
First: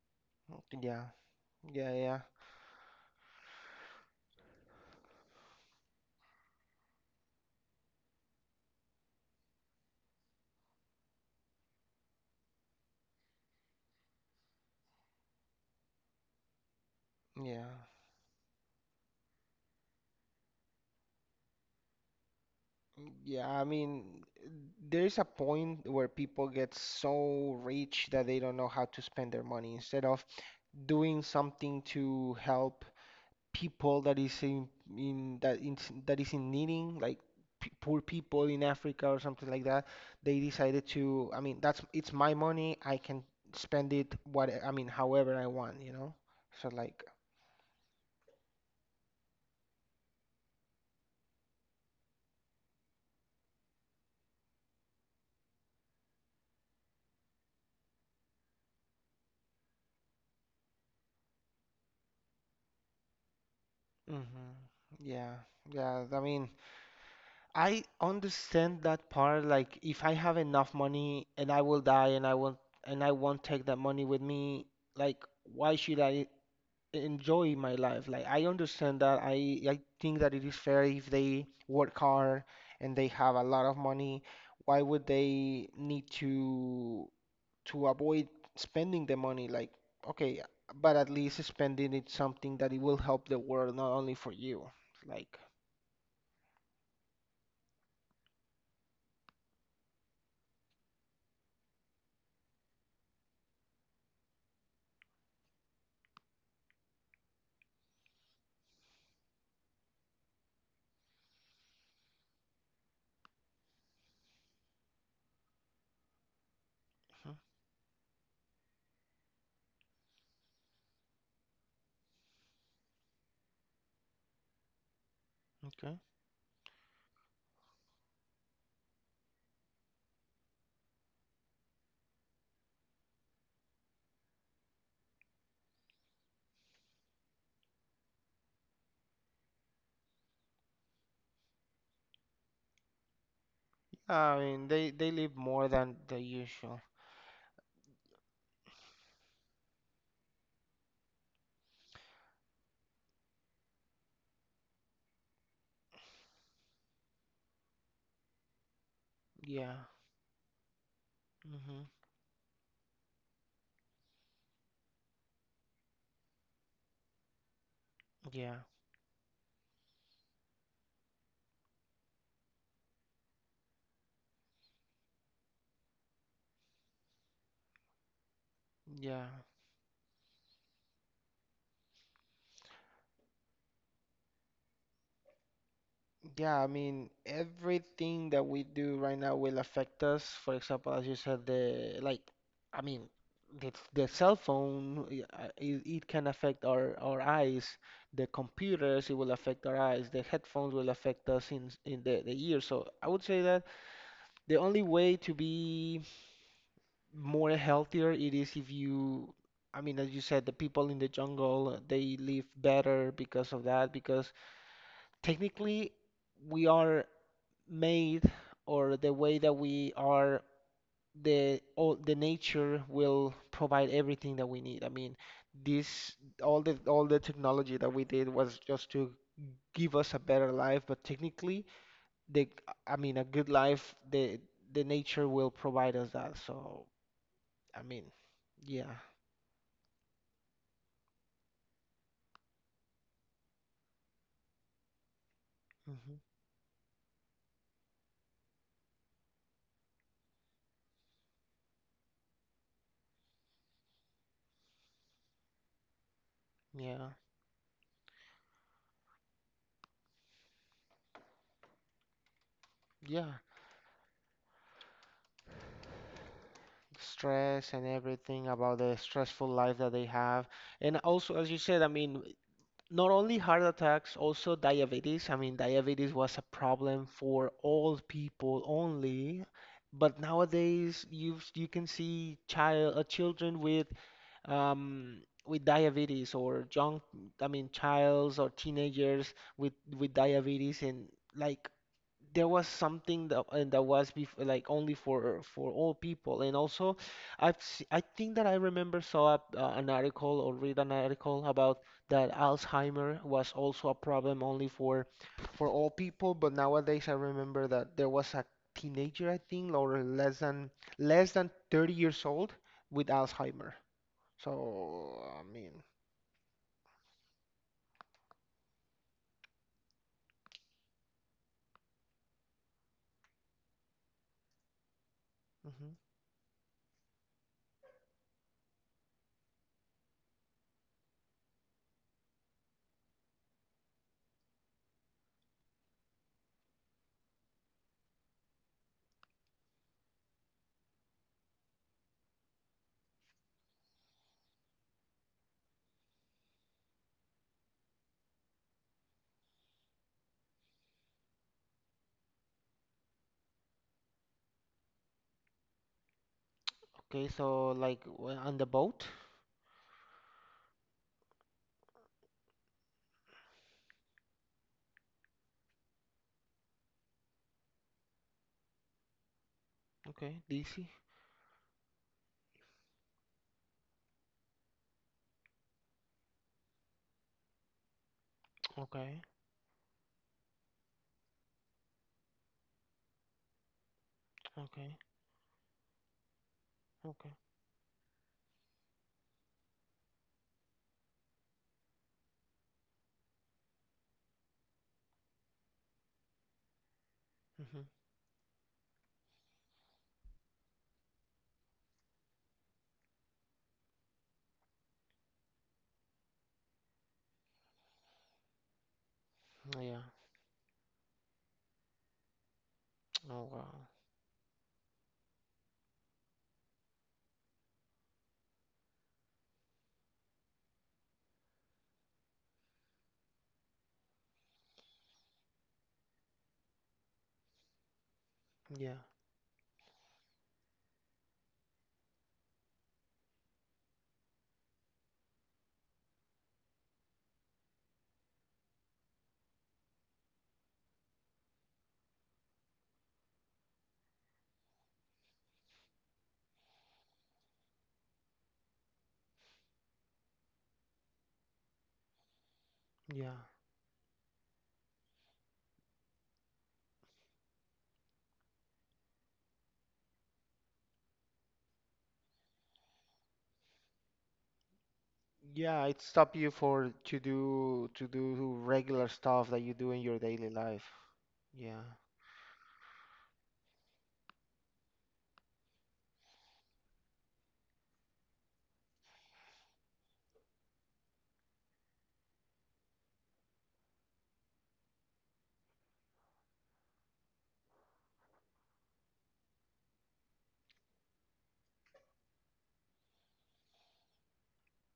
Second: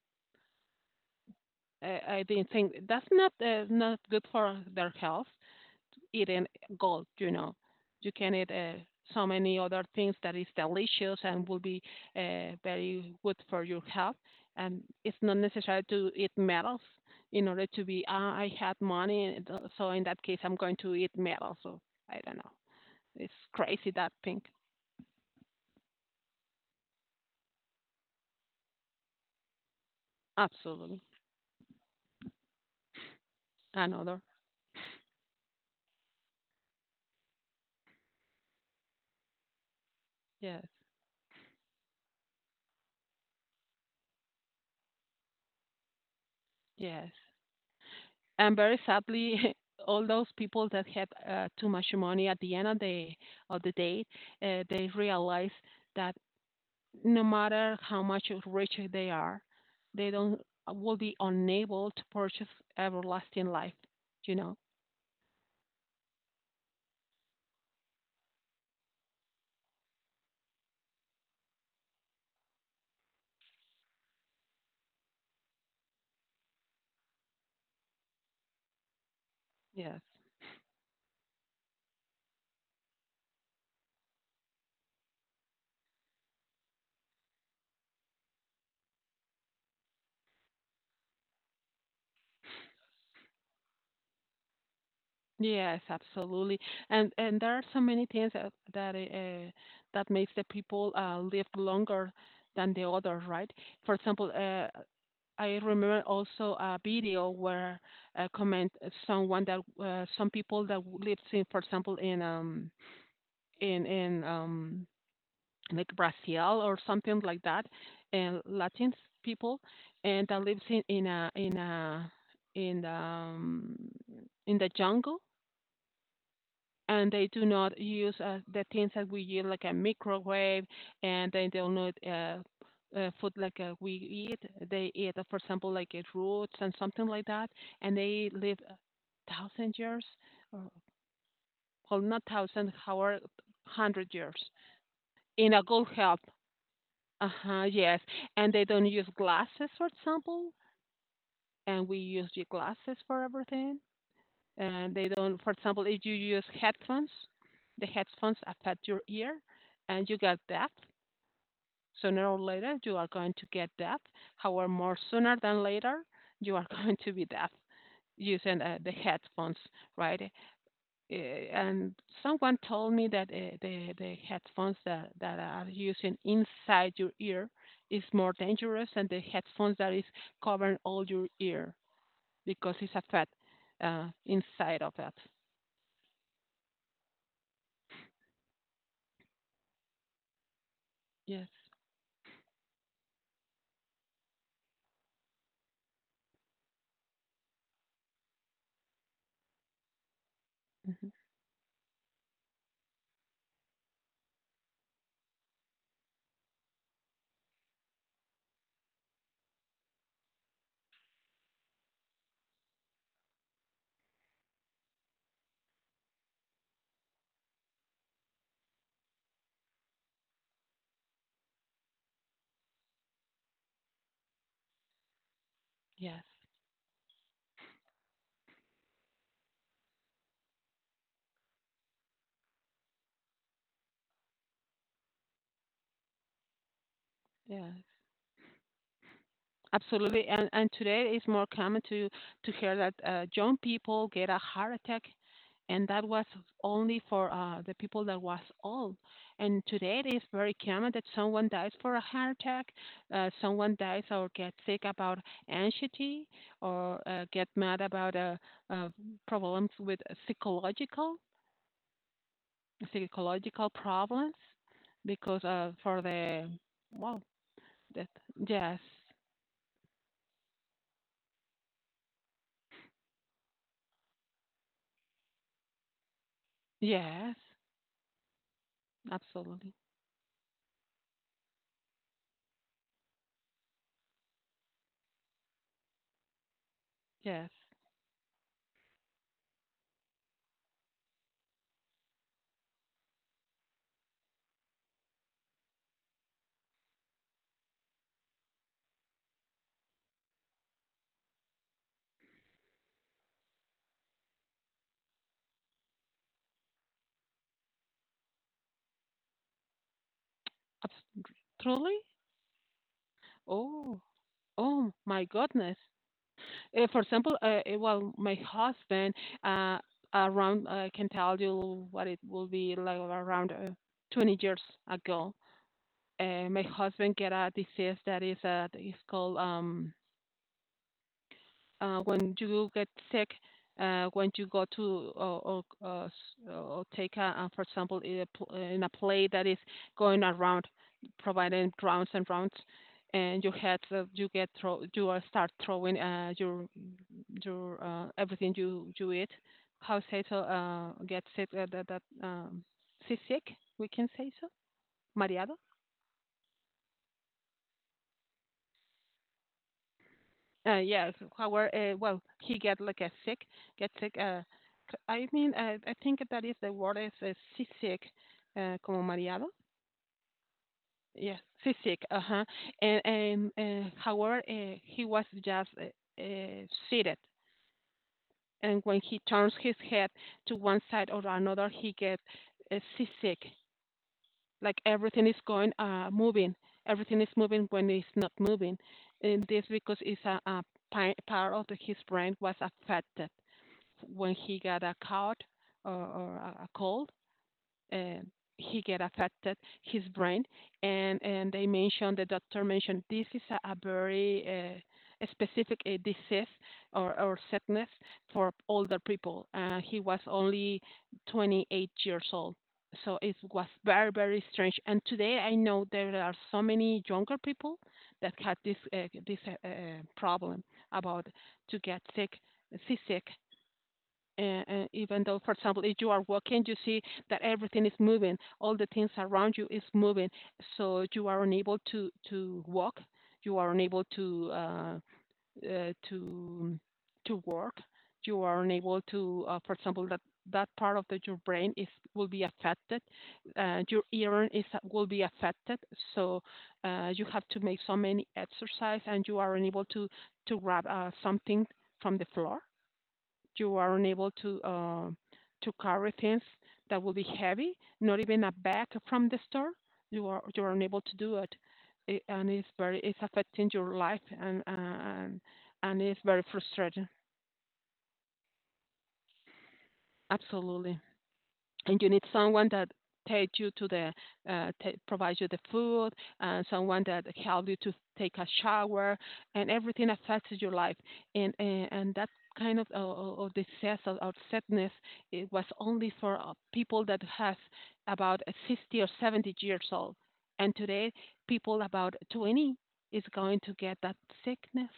Speaker 2: Yeah, yeah,
Speaker 1: I,
Speaker 2: yeah,
Speaker 1: I didn't think that's not not good for their health. Eat in gold, you know. You can eat so many other things that is delicious and will be very good for your health. And it's not necessary to eat metals in order
Speaker 2: yeah.
Speaker 1: to be, I had money, so in that case, I'm going to eat metals. So I don't know. It's
Speaker 2: Yeah, I
Speaker 1: crazy that
Speaker 2: mean,
Speaker 1: thing.
Speaker 2: there is a point where people get so rich that they don't know how to spend their money. Instead of
Speaker 1: Absolutely.
Speaker 2: doing something to help people that
Speaker 1: Another.
Speaker 2: is in, in that in, that is in needing, like p poor people in Africa or something like that, they
Speaker 1: Yes.
Speaker 2: decided to, I mean that's it's my money, I can spend it what I mean however I want, you know? So like,
Speaker 1: Yes. And very sadly, all those people that had too much money at the end of the day, they realize that no matter how much rich they are, they don't will be unable to purchase everlasting life. You know.
Speaker 2: mhm, yeah, yeah, I mean, I understand that part. Like, if I have enough money and I will die and I won't, take that money with me, like, why should I enjoy my life? Like, I understand that. I
Speaker 1: Yes.
Speaker 2: think that it is fair if they work hard and they have a lot of money. Why would they need to avoid spending the money? Like, okay, but at least spending it something that it will help the world, not only for you. Like,
Speaker 1: Yes, absolutely. And there are so many things that makes the people live longer than the others, right? For example, I remember also a video where comment, someone that, some people that lives in, for example, in like Brazil or something
Speaker 2: mhm,
Speaker 1: like that, and Latin people, and that lives in the in the jungle,
Speaker 2: okay.
Speaker 1: and they do not use the things that we use like a microwave, and they don't know. Food like we eat, they eat, for example, like roots and something like that, and they live 1,000 years, or, well, not thousand, however, hundred
Speaker 2: I
Speaker 1: years
Speaker 2: mean, they live
Speaker 1: in a
Speaker 2: more
Speaker 1: good
Speaker 2: than the
Speaker 1: health.
Speaker 2: usual.
Speaker 1: Uh-huh, yes. And they don't use glasses, for example, and we use the glasses for everything. And they don't, for example, if you use headphones, the headphones affect your ear
Speaker 2: Yeah.
Speaker 1: and you get deaf.
Speaker 2: Hmm.
Speaker 1: Sooner or later, you are going to get deaf. However, more sooner than later, you are going to be deaf
Speaker 2: Yeah.
Speaker 1: using the headphones, right? And someone told me that the headphones that are using inside your ear is more dangerous than the
Speaker 2: Yeah.
Speaker 1: headphones that is covering all your ear because it's a fat inside of that.
Speaker 2: Yeah, I mean, everything that we do right now will affect us. For example, as you said,
Speaker 1: Yes.
Speaker 2: the like, I mean, the cell phone, it, it can affect our eyes. The computers, it will affect our eyes. The headphones will
Speaker 1: Hmm.
Speaker 2: affect us in the ear. So I would say that the only way to be more healthier it is if you, I mean, as you said, the people in the jungle, they live better because of that, because technically we are made or the way that we are, the all the nature will provide everything that we need. I mean, this
Speaker 1: Yes.
Speaker 2: all the technology that we did was just to give us a better life, but technically the, I mean a good life, the nature will provide us that. So,
Speaker 1: Yes.
Speaker 2: I mean, yeah.
Speaker 1: Absolutely, and today it's more common to hear that young people get a heart attack, and that
Speaker 2: Hmm.
Speaker 1: was only for the people that was old. And today it is very common that someone dies for a heart attack, someone dies or gets sick about anxiety, or
Speaker 2: Yeah,
Speaker 1: get mad about uh, problems with psychological
Speaker 2: yeah,
Speaker 1: psychological problems, because for the well
Speaker 2: stress and
Speaker 1: that.
Speaker 2: everything
Speaker 1: Yes.
Speaker 2: about the stressful life that they have. And also, as you said, I mean, not only heart attacks, also diabetes. I mean, diabetes was a problem
Speaker 1: Yes,
Speaker 2: for old people only,
Speaker 1: absolutely.
Speaker 2: but nowadays you you can see children with diabetes or young, I
Speaker 1: Yes,
Speaker 2: mean, childs or teenagers with diabetes and like there was something that and that was bef like only for all people. And also I've I think that I remember saw an article or read an article about that Alzheimer was also a problem only for all people, but nowadays I remember that there was a teenager I think, or less than,
Speaker 1: abs-
Speaker 2: less than 30
Speaker 1: truly.
Speaker 2: years old with Alzheimer.
Speaker 1: Oh, oh my
Speaker 2: So I
Speaker 1: goodness.
Speaker 2: mean,
Speaker 1: For example, well, my husband, uh, around I can tell you what it will be like around 20 years ago.
Speaker 2: mhm.
Speaker 1: My husband get a disease that is called, when you get sick, when you go to, or take for example, in in a play that is going around, providing rounds and rounds, and you get throw you are start throwing your everything you eat. How say so? Get sick, that that seasick? We can say so. Mareado.
Speaker 2: Okay so like on the boat?
Speaker 1: Yes, however, well, he get sick. I mean, I think that is the word is seasick, como mareado.
Speaker 2: Okay. DC.
Speaker 1: Yes, seasick. Uh huh. And however, he was just seated, and when he
Speaker 2: Okay,
Speaker 1: turns his head to one side or another, he get seasick. Like
Speaker 2: okay,
Speaker 1: everything is going, moving. Everything is
Speaker 2: okay.
Speaker 1: moving when it's not moving, and this because it's a part of his brain was affected when he got a cold, or, or a cold,
Speaker 2: Hmm.
Speaker 1: and he get affected his brain, and the doctor mentioned this is a very, a specific disease or sickness for older people. He
Speaker 2: Yeah.
Speaker 1: was only 28 years old. So it
Speaker 2: Oh
Speaker 1: was
Speaker 2: wow.
Speaker 1: very, very strange. And today I know there are so many younger people that had this problem about to get sick, seasick, even though, for example, if you are walking, you see that everything is moving, all the
Speaker 2: Yeah.
Speaker 1: things around you is moving, so you are unable to walk, you are unable uh, to to work, you are unable to, for example, that part of your brain is will be affected, your ear is will be affected, so you have to make so many exercise, and you are unable to grab something from the floor,
Speaker 2: Yeah.
Speaker 1: you are unable to carry things that will be heavy, not even a bag from the store. You are unable to do it, and it's affecting your life and and
Speaker 2: Yeah,
Speaker 1: and
Speaker 2: it
Speaker 1: it's
Speaker 2: stop
Speaker 1: very
Speaker 2: you for
Speaker 1: frustrating.
Speaker 2: to do regular stuff that you do in your daily life.
Speaker 1: Absolutely.
Speaker 2: Yeah.
Speaker 1: And you need someone that take you to the provide you the food, and someone that help you to take a shower, and everything affects your life, and that kind of distress, or sadness. It was only for people that has about 60 or 70 years old. And today people about 20 is going to get that sickness.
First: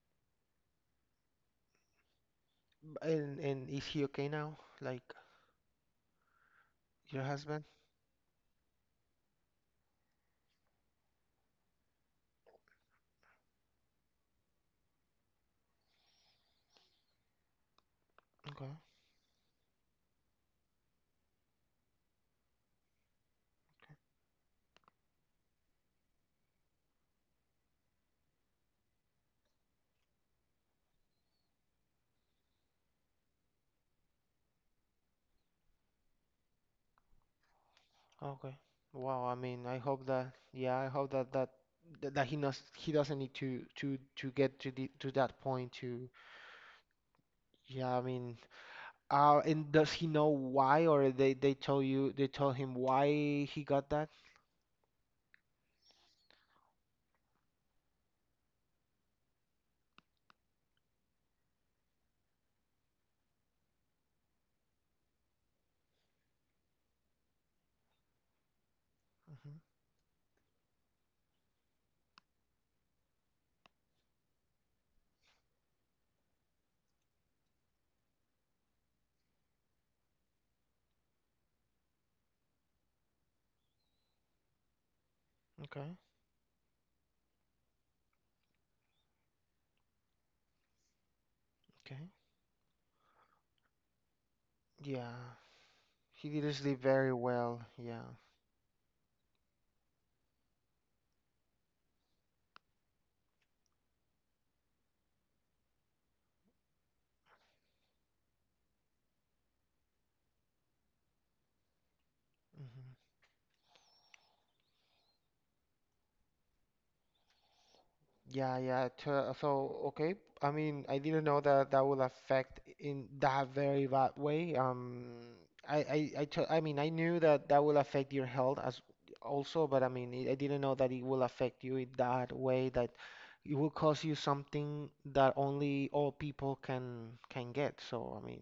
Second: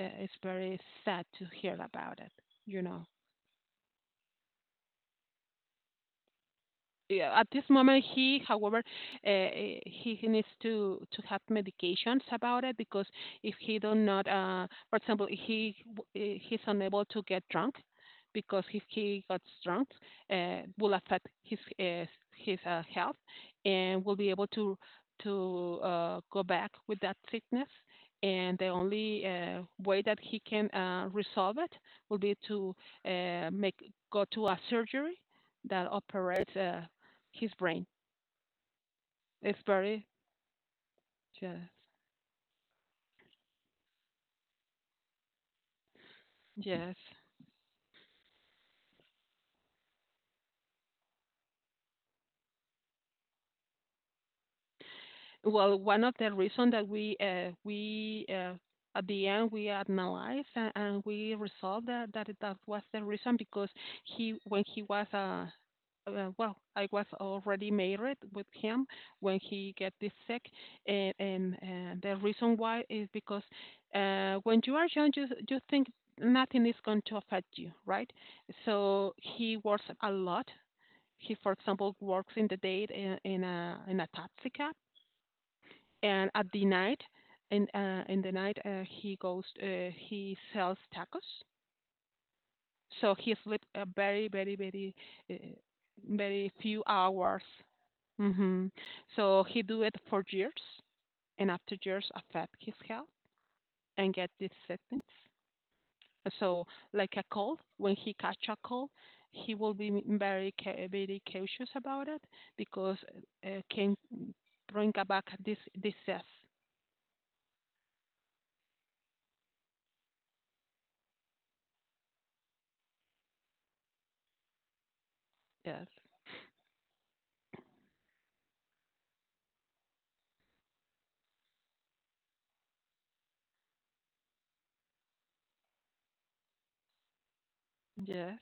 Speaker 1: It's very sad to hear about it you know
Speaker 2: And is he okay now? Like your
Speaker 1: yeah, at this
Speaker 2: husband?
Speaker 1: moment he, however, he needs to have medications about it. Because if he do not, for example, if he, he's unable to get drunk. Because
Speaker 2: Okay.
Speaker 1: if he gets drunk, will affect his health, and will be able to go back with that sickness. And the only way that he can resolve it will be to make, go to a surgery that operates his brain.
Speaker 2: Okay. Wow, I
Speaker 1: It's
Speaker 2: mean, I
Speaker 1: very,
Speaker 2: hope that, yeah, I hope that
Speaker 1: yes,
Speaker 2: that that he knows, he doesn't need to get to the to that point to,
Speaker 1: yes.
Speaker 2: yeah, I mean, and does he know why, or they told you, they told him why he got that?
Speaker 1: Well, one of the reasons that we, at the end we analyzed, and we resolved that, that was the reason, because he, when he was, well, I was already married with him when
Speaker 2: Hmm.
Speaker 1: he get this sick. And the reason why is because when you are young, you think nothing is going to affect you, right? So he works a lot. He, for example, works in the day, in a taxi cab,
Speaker 2: Okay,
Speaker 1: and at the night, in the night, he goes, he sells tacos.
Speaker 2: okay.
Speaker 1: So he sleeps a very uh,
Speaker 2: Yeah, he
Speaker 1: very
Speaker 2: didn't sleep
Speaker 1: few
Speaker 2: very
Speaker 1: hours.
Speaker 2: well. Yeah.
Speaker 1: Hmm. So he do it for years, and after years affect his health and get these symptoms. So, like a cold, when he catch a cold, he will be very very cautious about it,
Speaker 2: Hmm.
Speaker 1: because can bring back this disease.
Speaker 2: Yeah, yeah. So, okay. I mean, I didn't know that that will affect in that very bad way.
Speaker 1: Yes,
Speaker 2: I mean, I knew that that will affect your health as also, but I mean, I didn't know that it will affect you in that way that it will cause you something that only old people can get. So, I
Speaker 1: yes.
Speaker 2: mean,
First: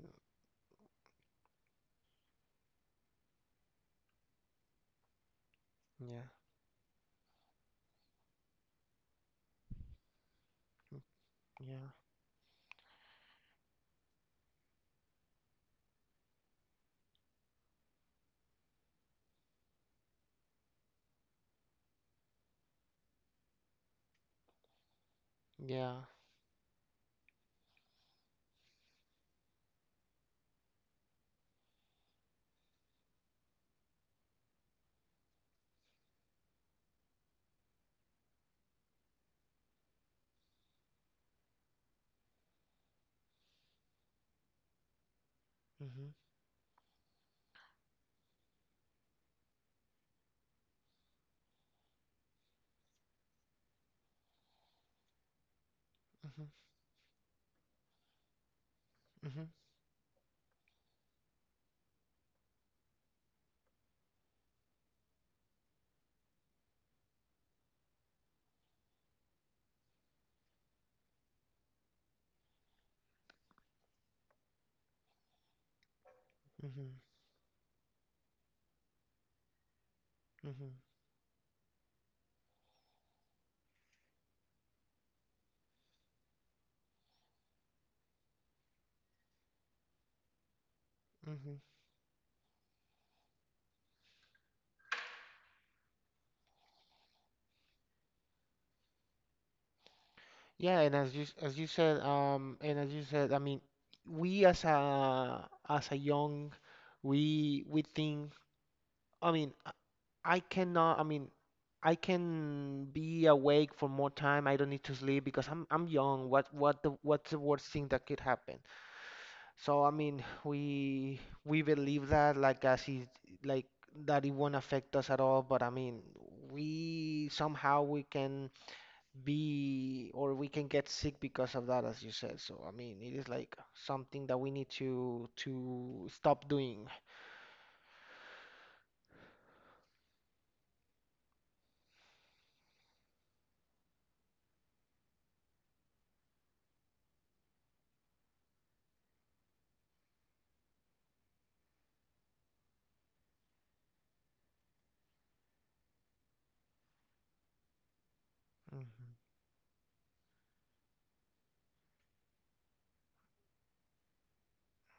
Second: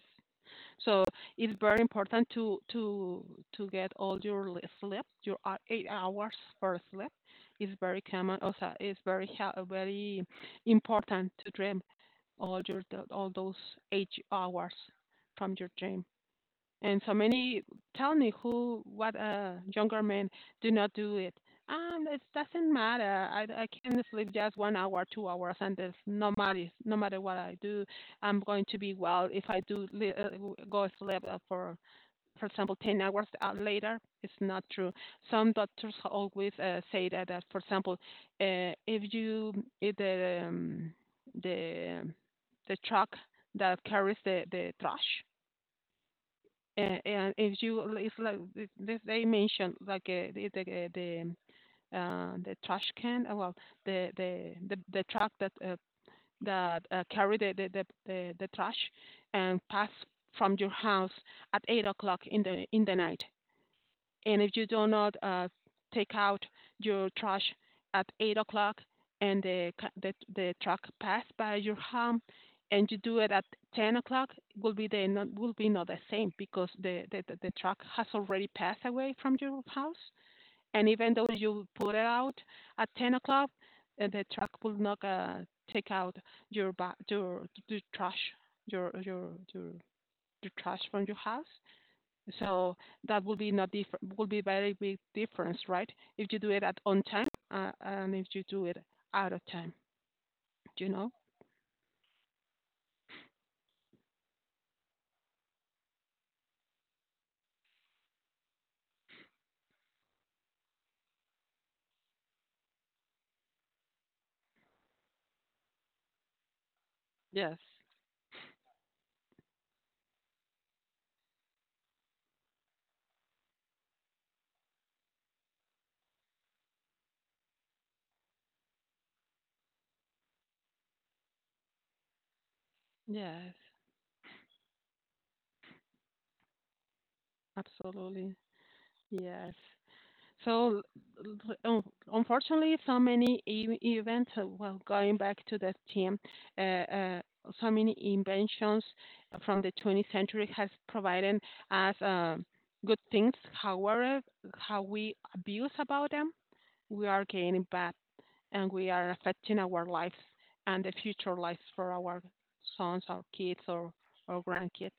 Speaker 1: So it's very important to get all your sleep, your eight
Speaker 2: yeah,
Speaker 1: hours for sleep. It's very common. Also, it's very very important to dream
Speaker 2: yeah,
Speaker 1: all your all those 8 hours from your dream. And so many tell me who, what younger men do not do it. It doesn't matter. I can sleep just 1 hour, 2 hours, and it's
Speaker 2: yeah.
Speaker 1: no matter what I do, I'm going to be well. If I do go sleep for example, 10 hours out later, it's not true. Some doctors always say that, for example, if you, if the the truck that carries the trash,
Speaker 2: Mhm,
Speaker 1: and if you, it's like this, they mentioned like the trash can. Well, the truck that
Speaker 2: mhm,
Speaker 1: carry the trash,
Speaker 2: mhm,
Speaker 1: and pass from your house at 8 o'clock in the night. And if you do not take out your trash at 8 o'clock, and the truck pass by your home, and you do it at 10 o'clock, it will be the not, will be not the same, because the,
Speaker 2: mhm,
Speaker 1: the the the truck has already passed away from your house.
Speaker 2: mhm,
Speaker 1: And even though you put it out at 10 o'clock, the truck will not, take out your, your trash, your your your your trash from your house.
Speaker 2: mhm.
Speaker 1: So that will be not different, will be very big difference, right? If you do it at on time, and if you do it out of time,
Speaker 2: Yeah,
Speaker 1: you
Speaker 2: and
Speaker 1: know?
Speaker 2: as you as you said, and as you said, I mean, we as a, as a young, we think. I mean, I cannot. I mean, I can be awake for more time. I don't need to sleep because I'm young. What the what's the
Speaker 1: Yes,
Speaker 2: worst thing that could happen? So I mean, we believe that like as it, like that it won't affect us at all. But I mean, we somehow we can be or we can get sick because of that, as you said. So, I mean, it is
Speaker 1: yes,
Speaker 2: like something that we need to stop doing.
Speaker 1: absolutely. Yes. So, l- unfortunately, so many events, well, going back to the theme, uh, uh, so many inventions from the 20th century has provided us good things. However, how we abuse about them, we are gaining bad, and we
Speaker 2: Mhm.
Speaker 1: are affecting our lives and the future lives for our sons, our kids, or grandkids,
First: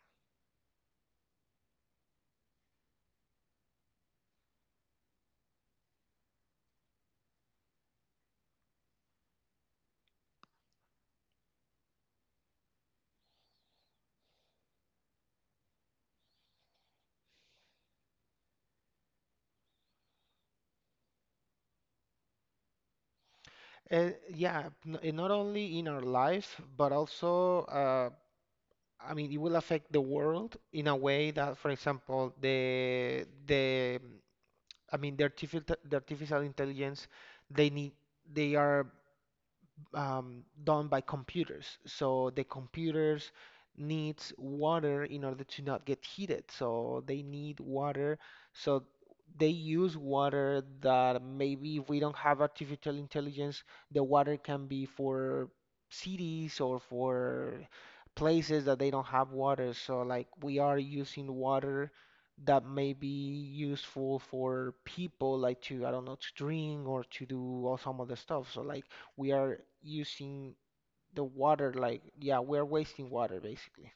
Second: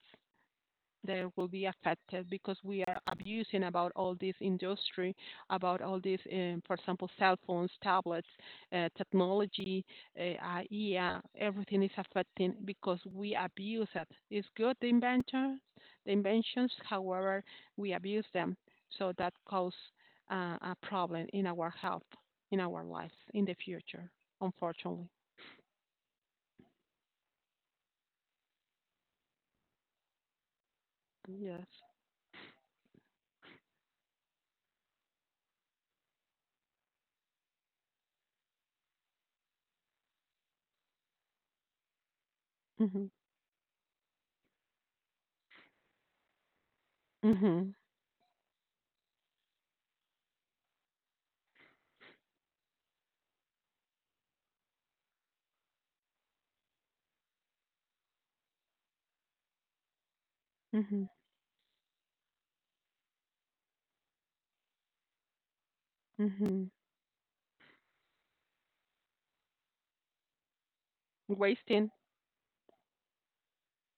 Speaker 1: that will be affected because we are abusing about all this industry, about all this, for example, cell phones, tablets, technology, yeah, everything is affecting because we abuse it. It's good the inventions, however, we abuse them, so that causes a problem in our health, in our lives, in the future,
Speaker 2: Yeah,
Speaker 1: unfortunately.
Speaker 2: and not only in our life, but also, I mean, it will affect the world in a way that, for
Speaker 1: Yes.
Speaker 2: example, the, I mean, the artificial, the artificial intelligence, they need, they are done by computers. So the
Speaker 1: Mhm.
Speaker 2: computers needs water in order to not get heated. So they need
Speaker 1: Mhm.
Speaker 2: water. So they use water that maybe if we don't have artificial intelligence, the water can be for cities or for places that they don't have water. So like we are
Speaker 1: Mhm.
Speaker 2: using water that may be useful for people like to, I don't know, to
Speaker 1: Mhm.
Speaker 2: drink or to do all some other stuff. So like we are using the water
Speaker 1: Wasting.
Speaker 2: like, yeah, we're wasting water basically.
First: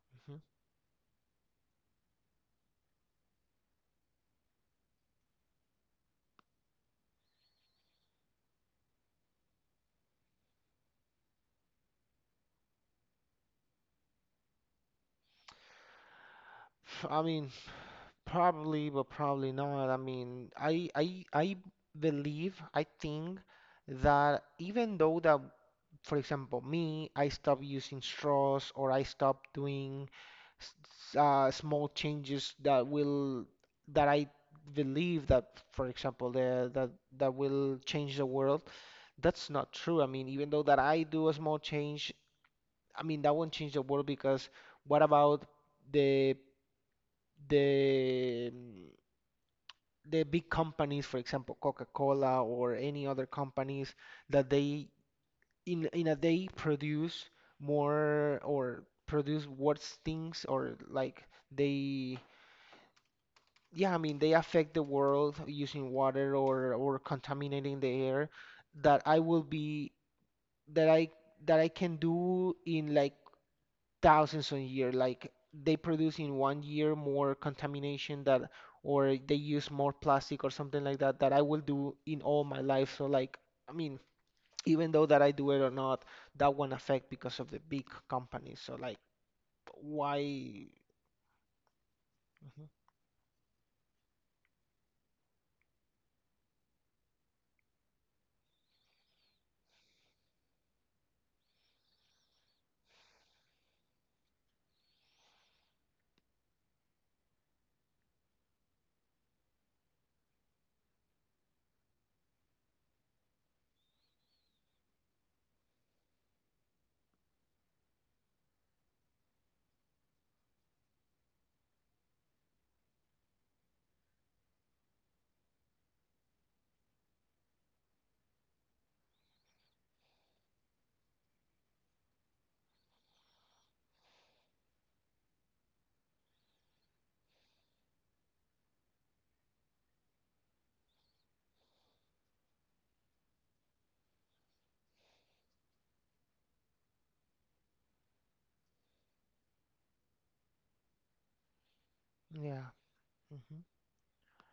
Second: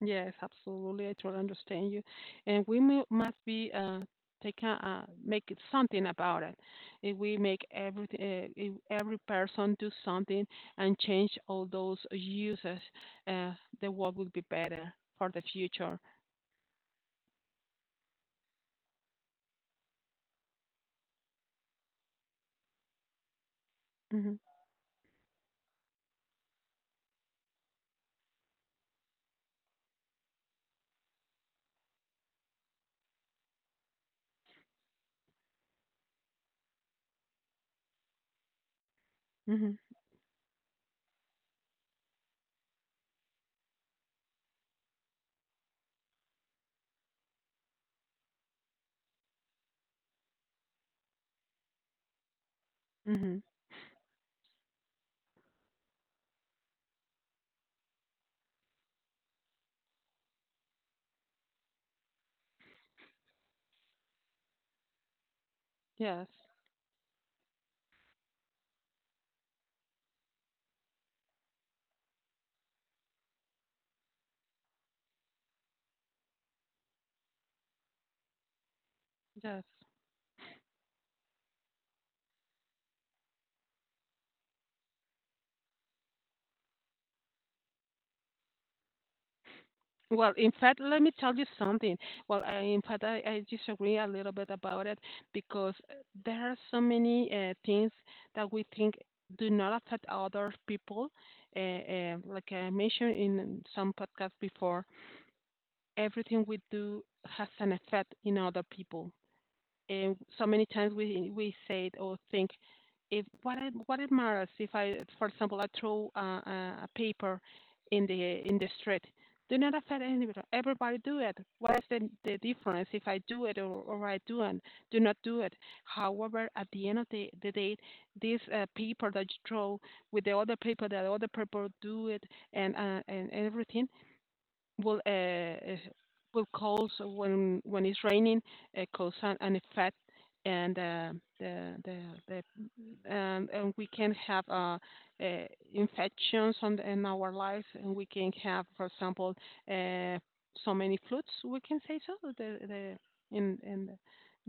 Speaker 1: Yes,
Speaker 2: Mhm.
Speaker 1: absolutely. I totally understand you. And we mu must be taking, make it something about it. If we make every if every person do something and change all those uses, uh the world will be better for the future.
Speaker 2: I mean, probably, but probably not. I believe, I think
Speaker 1: Mhm.
Speaker 2: that even though that, for example, me, I stop using straws or I stop doing s- small changes that will that I believe that, for example, the, that that will change the world. That's not
Speaker 1: Mhm.
Speaker 2: true. I mean, even though that I do a small change, I mean, that won't change the world because what about the the the big companies, for example, Coca-Cola or any other
Speaker 1: Mhm.
Speaker 2: companies that they in a day produce more or produce worse things or like they yeah, I mean they affect the world using
Speaker 1: Yes.
Speaker 2: water or contaminating the air that I will be that I that I can do in like thousands of years. Like they produce in 1 year more contamination that, or they
Speaker 1: Yes.
Speaker 2: use more plastic or something like that that I will do in all my life. So like, I mean, even though that I do it or not, that won't affect because of the big companies. So like,
Speaker 1: Well, in
Speaker 2: why?
Speaker 1: fact, let me tell you something. Well, I,
Speaker 2: Mhm.
Speaker 1: in fact, I disagree a little bit about it, because there are so many things that we think do not affect other people. Like I mentioned in some podcasts before, everything we do has an effect in other people. And so many times we say it or think, if what it, what it matters, if I, for example, I throw a, a paper in the street, do not affect anybody. Everybody do it. What is the difference if I do it, or I do not do it? However, at the end of the day, this paper that you throw with the other paper that other people do it, and everything will, will cause, when it's raining, cause an effect, and the the, the and we can have uh, infections on in our lives, and we can have, for example, uh, so many floods, we can say. So
Speaker 2: Yeah.
Speaker 1: the
Speaker 2: hmm
Speaker 1: in the-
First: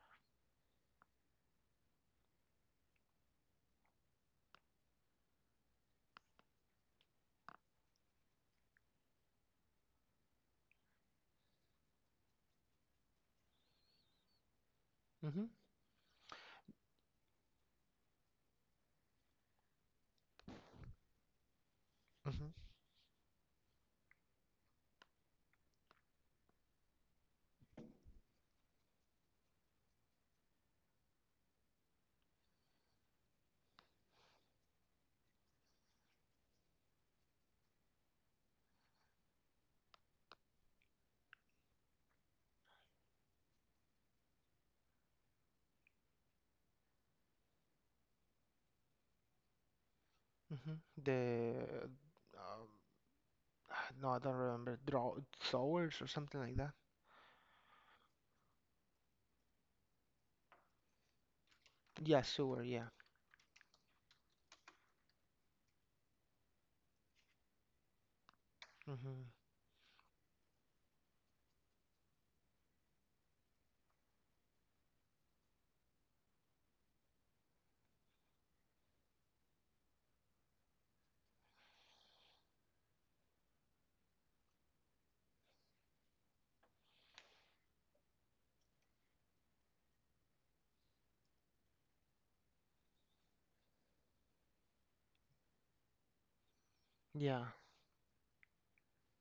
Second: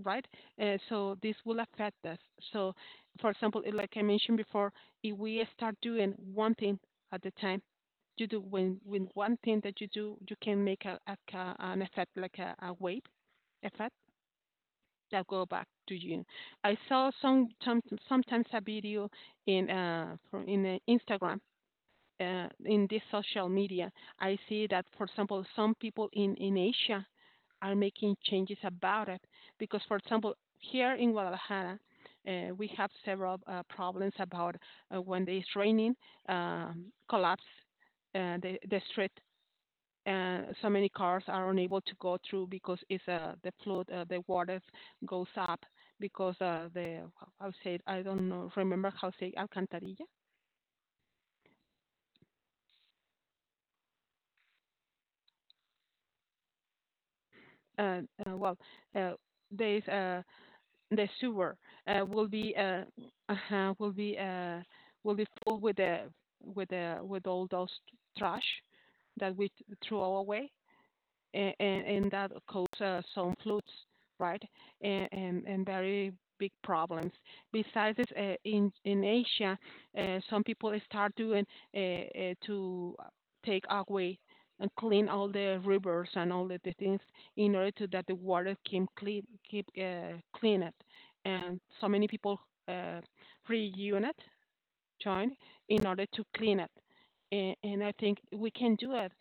Speaker 1: right. So this will affect us. So, for example, like I mentioned before, if we start doing one thing at the time, you do when with one thing that you do, you can make a, an effect like a wave effect that
Speaker 2: hmm
Speaker 1: go back to you. I saw some sometimes a video in from in Instagram.
Speaker 2: hmm
Speaker 1: In this social media, I see that, for example, some people in Asia are making changes about it. Because, for example, here in Guadalajara, we have several problems about when it's raining, collapse the street, and so many cars are unable to go through because it's the flood, the water goes up because the I would say, I don't know remember how say alcantarilla.
Speaker 2: hmm The um, no, I don't remember. Draw sewers or something like that.
Speaker 1: Uh, uh, well, uh, there's the sewer,
Speaker 2: Yeah,
Speaker 1: will be
Speaker 2: sewer. Yeah.
Speaker 1: will be will be full with the, with the with all those trash
Speaker 2: hmm
Speaker 1: that we threw throw away, and that causes some floods, right? And very big problems. Besides this, in Asia, some people start doing to take away and clean all the rivers and all the things, in order to that the water can clean, keep clean it. And so many people uh, reunite, join in order to clean it.
Speaker 2: Yeah.
Speaker 1: And I think we can do it.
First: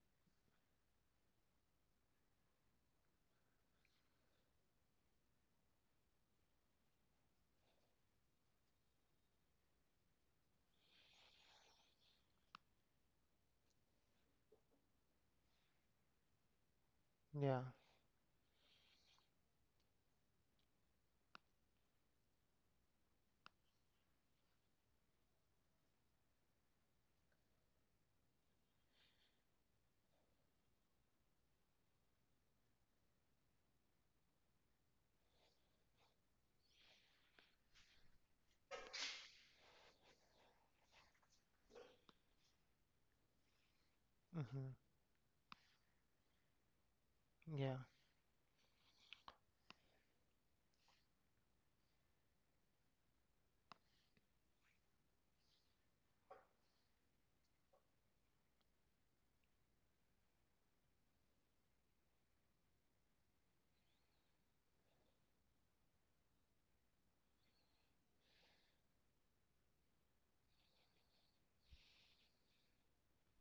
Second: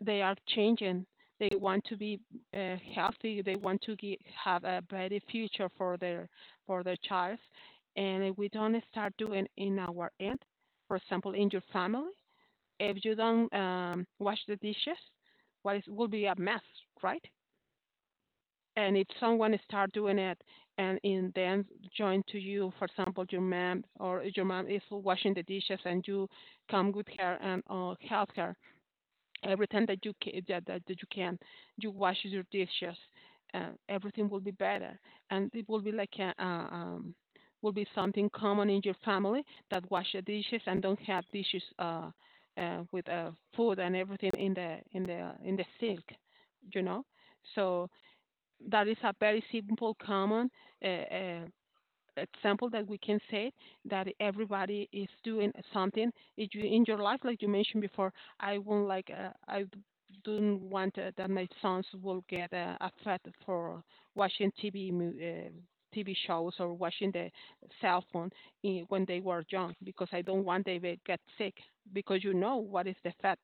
Speaker 1: They are changing. They want to be healthy. They want to ge have a better future for their, for their child. And if we don't start doing in our end, for example, in your family, if you don't wash the dishes, what is, will be a mess, right?
Speaker 2: Yeah.
Speaker 1: And if someone start doing it, and in then join to you, for example, your mom, or your mom is washing the dishes, and you come with her and, help her, everything that you can, that, that you can, you wash your dishes, everything will be better, and it will be like a, will be something common in your family, that wash the dishes and don't have dishes with food and everything in the
Speaker 2: hmm
Speaker 1: in the sink, you know.
Speaker 2: Yeah.
Speaker 1: So that is a very simple, common uh, uh, example, that we can say that everybody is doing something. If you in your life, like you mentioned before, I won't like, I don't want that my sons will get affected for watching TV shows, or watching the cell phone in, when they were young, because I don't want they will get sick, because you know what is the effect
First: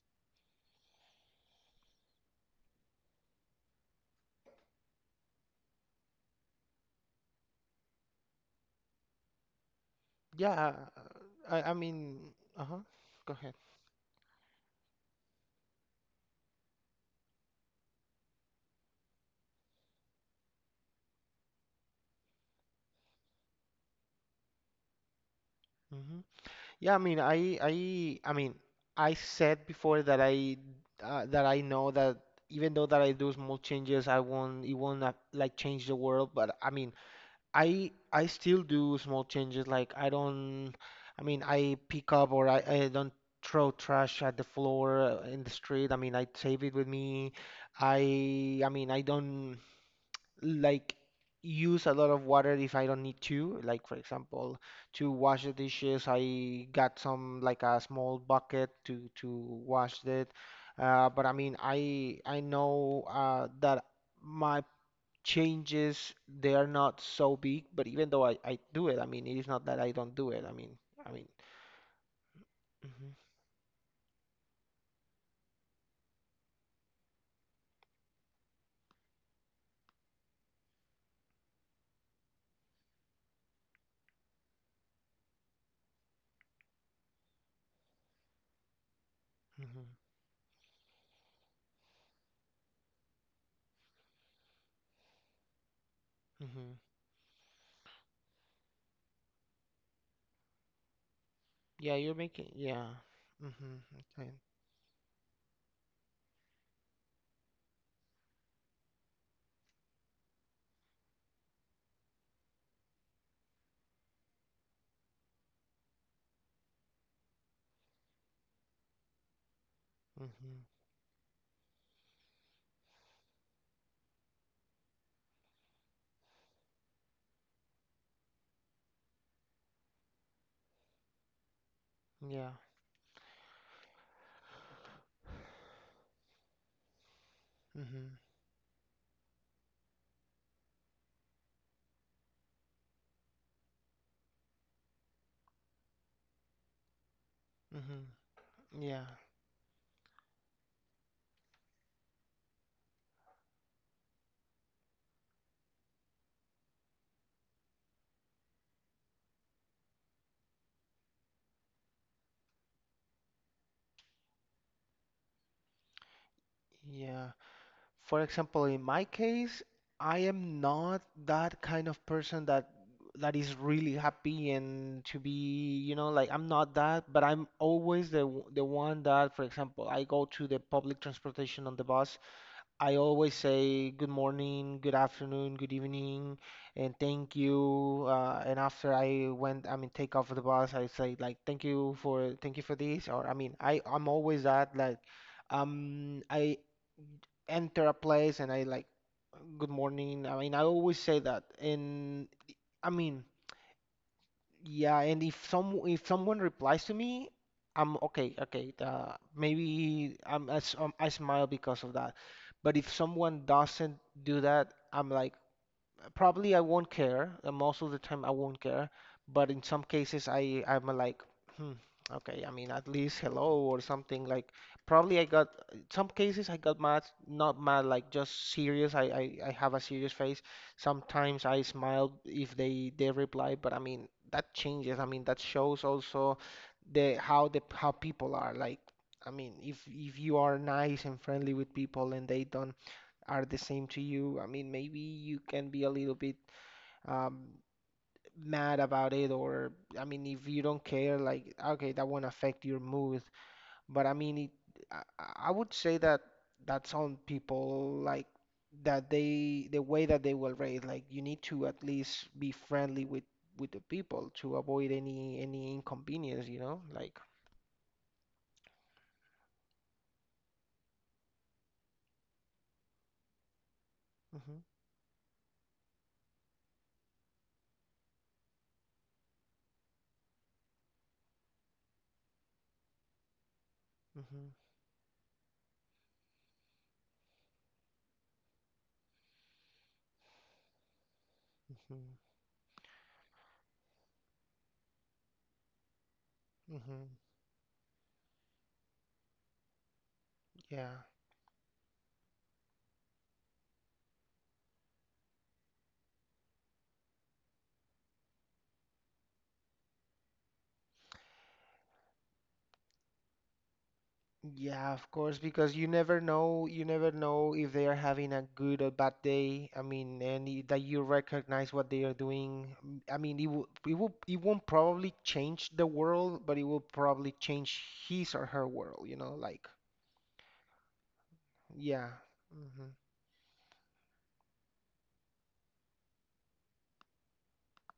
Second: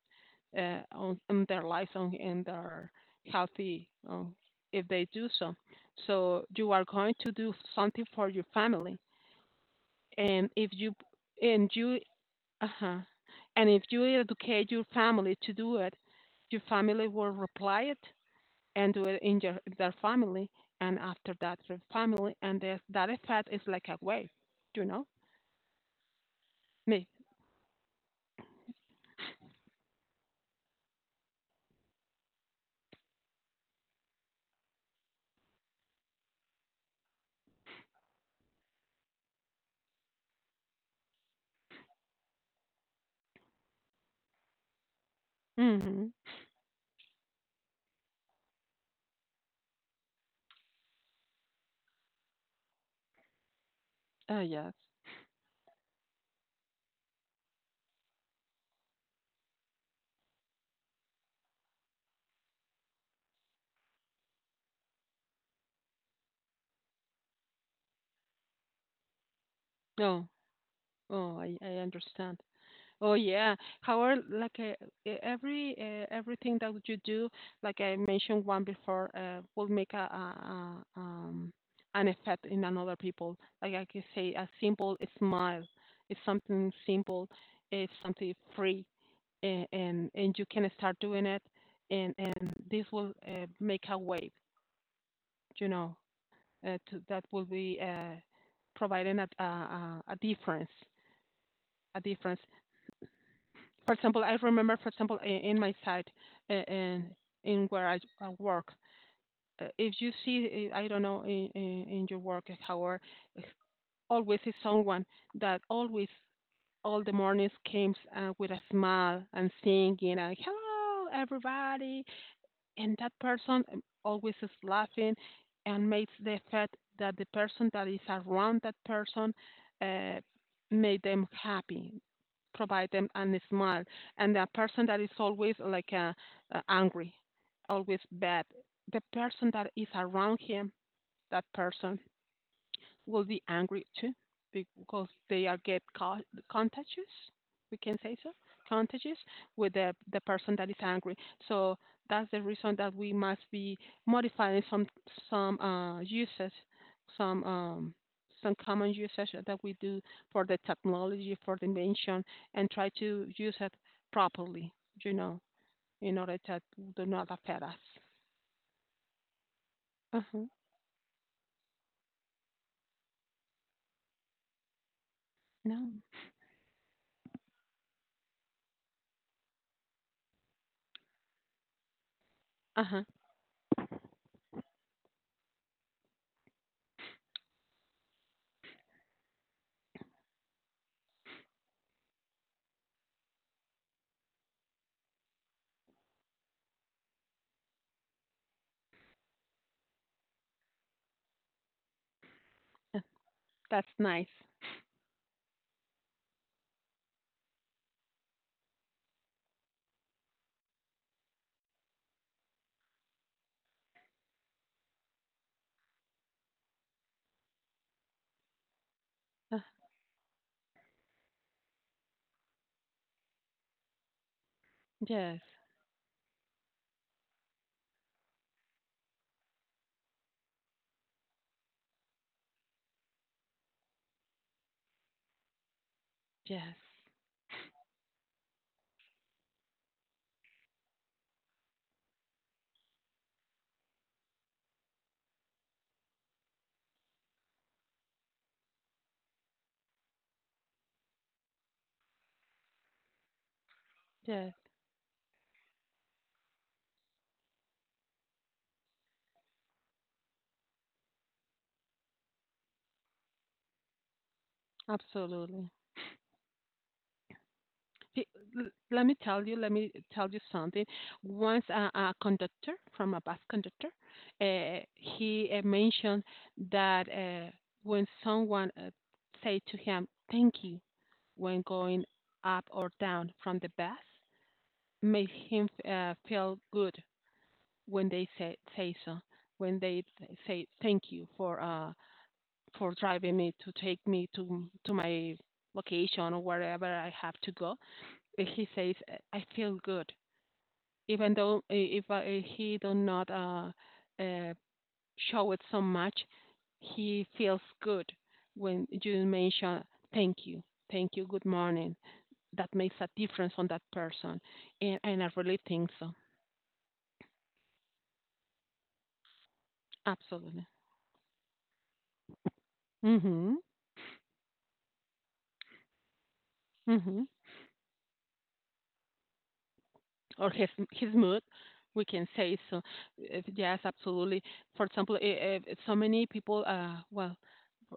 Speaker 1: on their lives, on and their healthy, if they do so. So you are going to do something for your family. and if
Speaker 2: Yeah,
Speaker 1: you and
Speaker 2: I, I
Speaker 1: you
Speaker 2: mean, uh-huh.
Speaker 1: uh
Speaker 2: Go ahead.
Speaker 1: and if you educate your family to do it, your family will reply it, and do it in your, their family, and after that their family, and there's, that effect is like a wave, you know.
Speaker 2: Hmm Yeah, I
Speaker 1: Me.
Speaker 2: mean, I I said before that I know that even though that I do small changes, I won't, it won't like change the world. But I mean, I still do small changes. Like I don't, I mean, I pick up or I don't throw trash at the floor in the street. I
Speaker 1: Mm-hmm.
Speaker 2: mean, I save it with me. I don't. like use a lot of water if I don't need to. Like for
Speaker 1: Ah,
Speaker 2: example,
Speaker 1: yes.
Speaker 2: to wash the dishes, I got some like a small bucket to wash it. But I mean, I know that my changes they are not so big. But even though I do it, I mean, it is not that I don't
Speaker 1: No.
Speaker 2: do it. I mean. I mean.
Speaker 1: Oh, I understand.
Speaker 2: Hmm
Speaker 1: Oh, yeah. However, like everything that you do, like I mentioned one before, will make a an effect in another people. Like I can say, a simple smile is something simple, it's something free, and
Speaker 2: hmm
Speaker 1: and you can start doing it, and this will, make a wave. You know,
Speaker 2: hmm
Speaker 1: that will be providing a difference,
Speaker 2: Yeah,
Speaker 1: a
Speaker 2: you're
Speaker 1: difference.
Speaker 2: making. Yeah. hmm
Speaker 1: For example,
Speaker 2: Okay.
Speaker 1: I remember, for example, in my site, in where I work, if you see, I don't know, in your work hour, always is someone that always all the mornings comes with a smile and singing, and
Speaker 2: hmm
Speaker 1: hello everybody, and that person always is laughing and makes the effect that the person that is around that person uh, made them happy,
Speaker 2: Yeah.
Speaker 1: provide them a smile, and the person that is always like angry, always
Speaker 2: hmm
Speaker 1: bad, the person that is around him, that person will be angry too because they are contagious. We can
Speaker 2: hmm
Speaker 1: say so,
Speaker 2: Yeah.
Speaker 1: contagious with the person that is angry. So that's the reason that we must be modifying some usage, some um, some common usage that we do for the technology, for the invention, and try to use it properly. You know, in order that do not
Speaker 2: Yeah.
Speaker 1: affect us.
Speaker 2: For example, in my case, I
Speaker 1: Uh huh.
Speaker 2: am not that kind of person that is really happy and to be,
Speaker 1: No.
Speaker 2: you know, like I'm not that, but I'm always the one that, for example, I go to the public transportation on the bus. I
Speaker 1: Uh-huh. Uh
Speaker 2: always say good morning, good afternoon, good evening, and thank you. And after I went, I mean, take off the bus, I say like thank you for this, or I mean, I I'm always that like. I enter a place and I like, good morning. I mean, I always say that. And I
Speaker 1: huh.
Speaker 2: mean,
Speaker 1: That's nice.
Speaker 2: yeah. And if someone replies to me, I'm okay. Okay, maybe I smile because of that. But if someone doesn't do that, I'm like, probably I won't care. Most of the time, I won't care. But
Speaker 1: Uh,
Speaker 2: in some cases, I'm like, hmm, okay. I mean, at least hello or something like. Probably I
Speaker 1: yes.
Speaker 2: got in some cases I got mad, not mad, like just serious. I have a serious face. Sometimes I smile if they reply, but I mean that changes. I mean that shows also
Speaker 1: Yes,
Speaker 2: the how people are like. I mean, if you are nice and friendly with people and they don't are the same to you. I mean, maybe you can be a little bit um, mad about it, or I mean, if you don't care, like, okay, that won't affect your mood. But
Speaker 1: yes,
Speaker 2: I would say that some people like that they the way that they will rate. Like you need to at least be friendly with the people to avoid any
Speaker 1: absolutely.
Speaker 2: inconvenience, you know, like.
Speaker 1: Pe- let me tell you something. Once a conductor, from a bus conductor,
Speaker 2: Hmm
Speaker 1: he mentioned that when someone say to him, "Thank you," when going up or down from the bus,
Speaker 2: hmm
Speaker 1: made him feel good when they say so, when they say thank you
Speaker 2: hmm
Speaker 1: for driving me, to take me to my location, or wherever I
Speaker 2: hmm
Speaker 1: have to go. And he says, I feel good,
Speaker 2: Yeah.
Speaker 1: even though I- if I, he do not uh, show it so much, he feels good when you mention thank you, thank you, good morning. That makes a difference on that person,
Speaker 2: Yeah,
Speaker 1: and
Speaker 2: of
Speaker 1: and I
Speaker 2: course,
Speaker 1: really
Speaker 2: because
Speaker 1: think so.
Speaker 2: you never know if they are having a good or bad day. I mean, and y-
Speaker 1: Absolutely.
Speaker 2: that you recognize what they are doing. Mm, I mean,
Speaker 1: Mhm.
Speaker 2: it won't probably change the world, but it will
Speaker 1: Mhm.
Speaker 2: probably change his or her world, you know, like,
Speaker 1: Or his mood, we
Speaker 2: yeah.
Speaker 1: can say so.
Speaker 2: Mm-hmm,
Speaker 1: If, yes, absolutely, for example, if so many people, uh, well,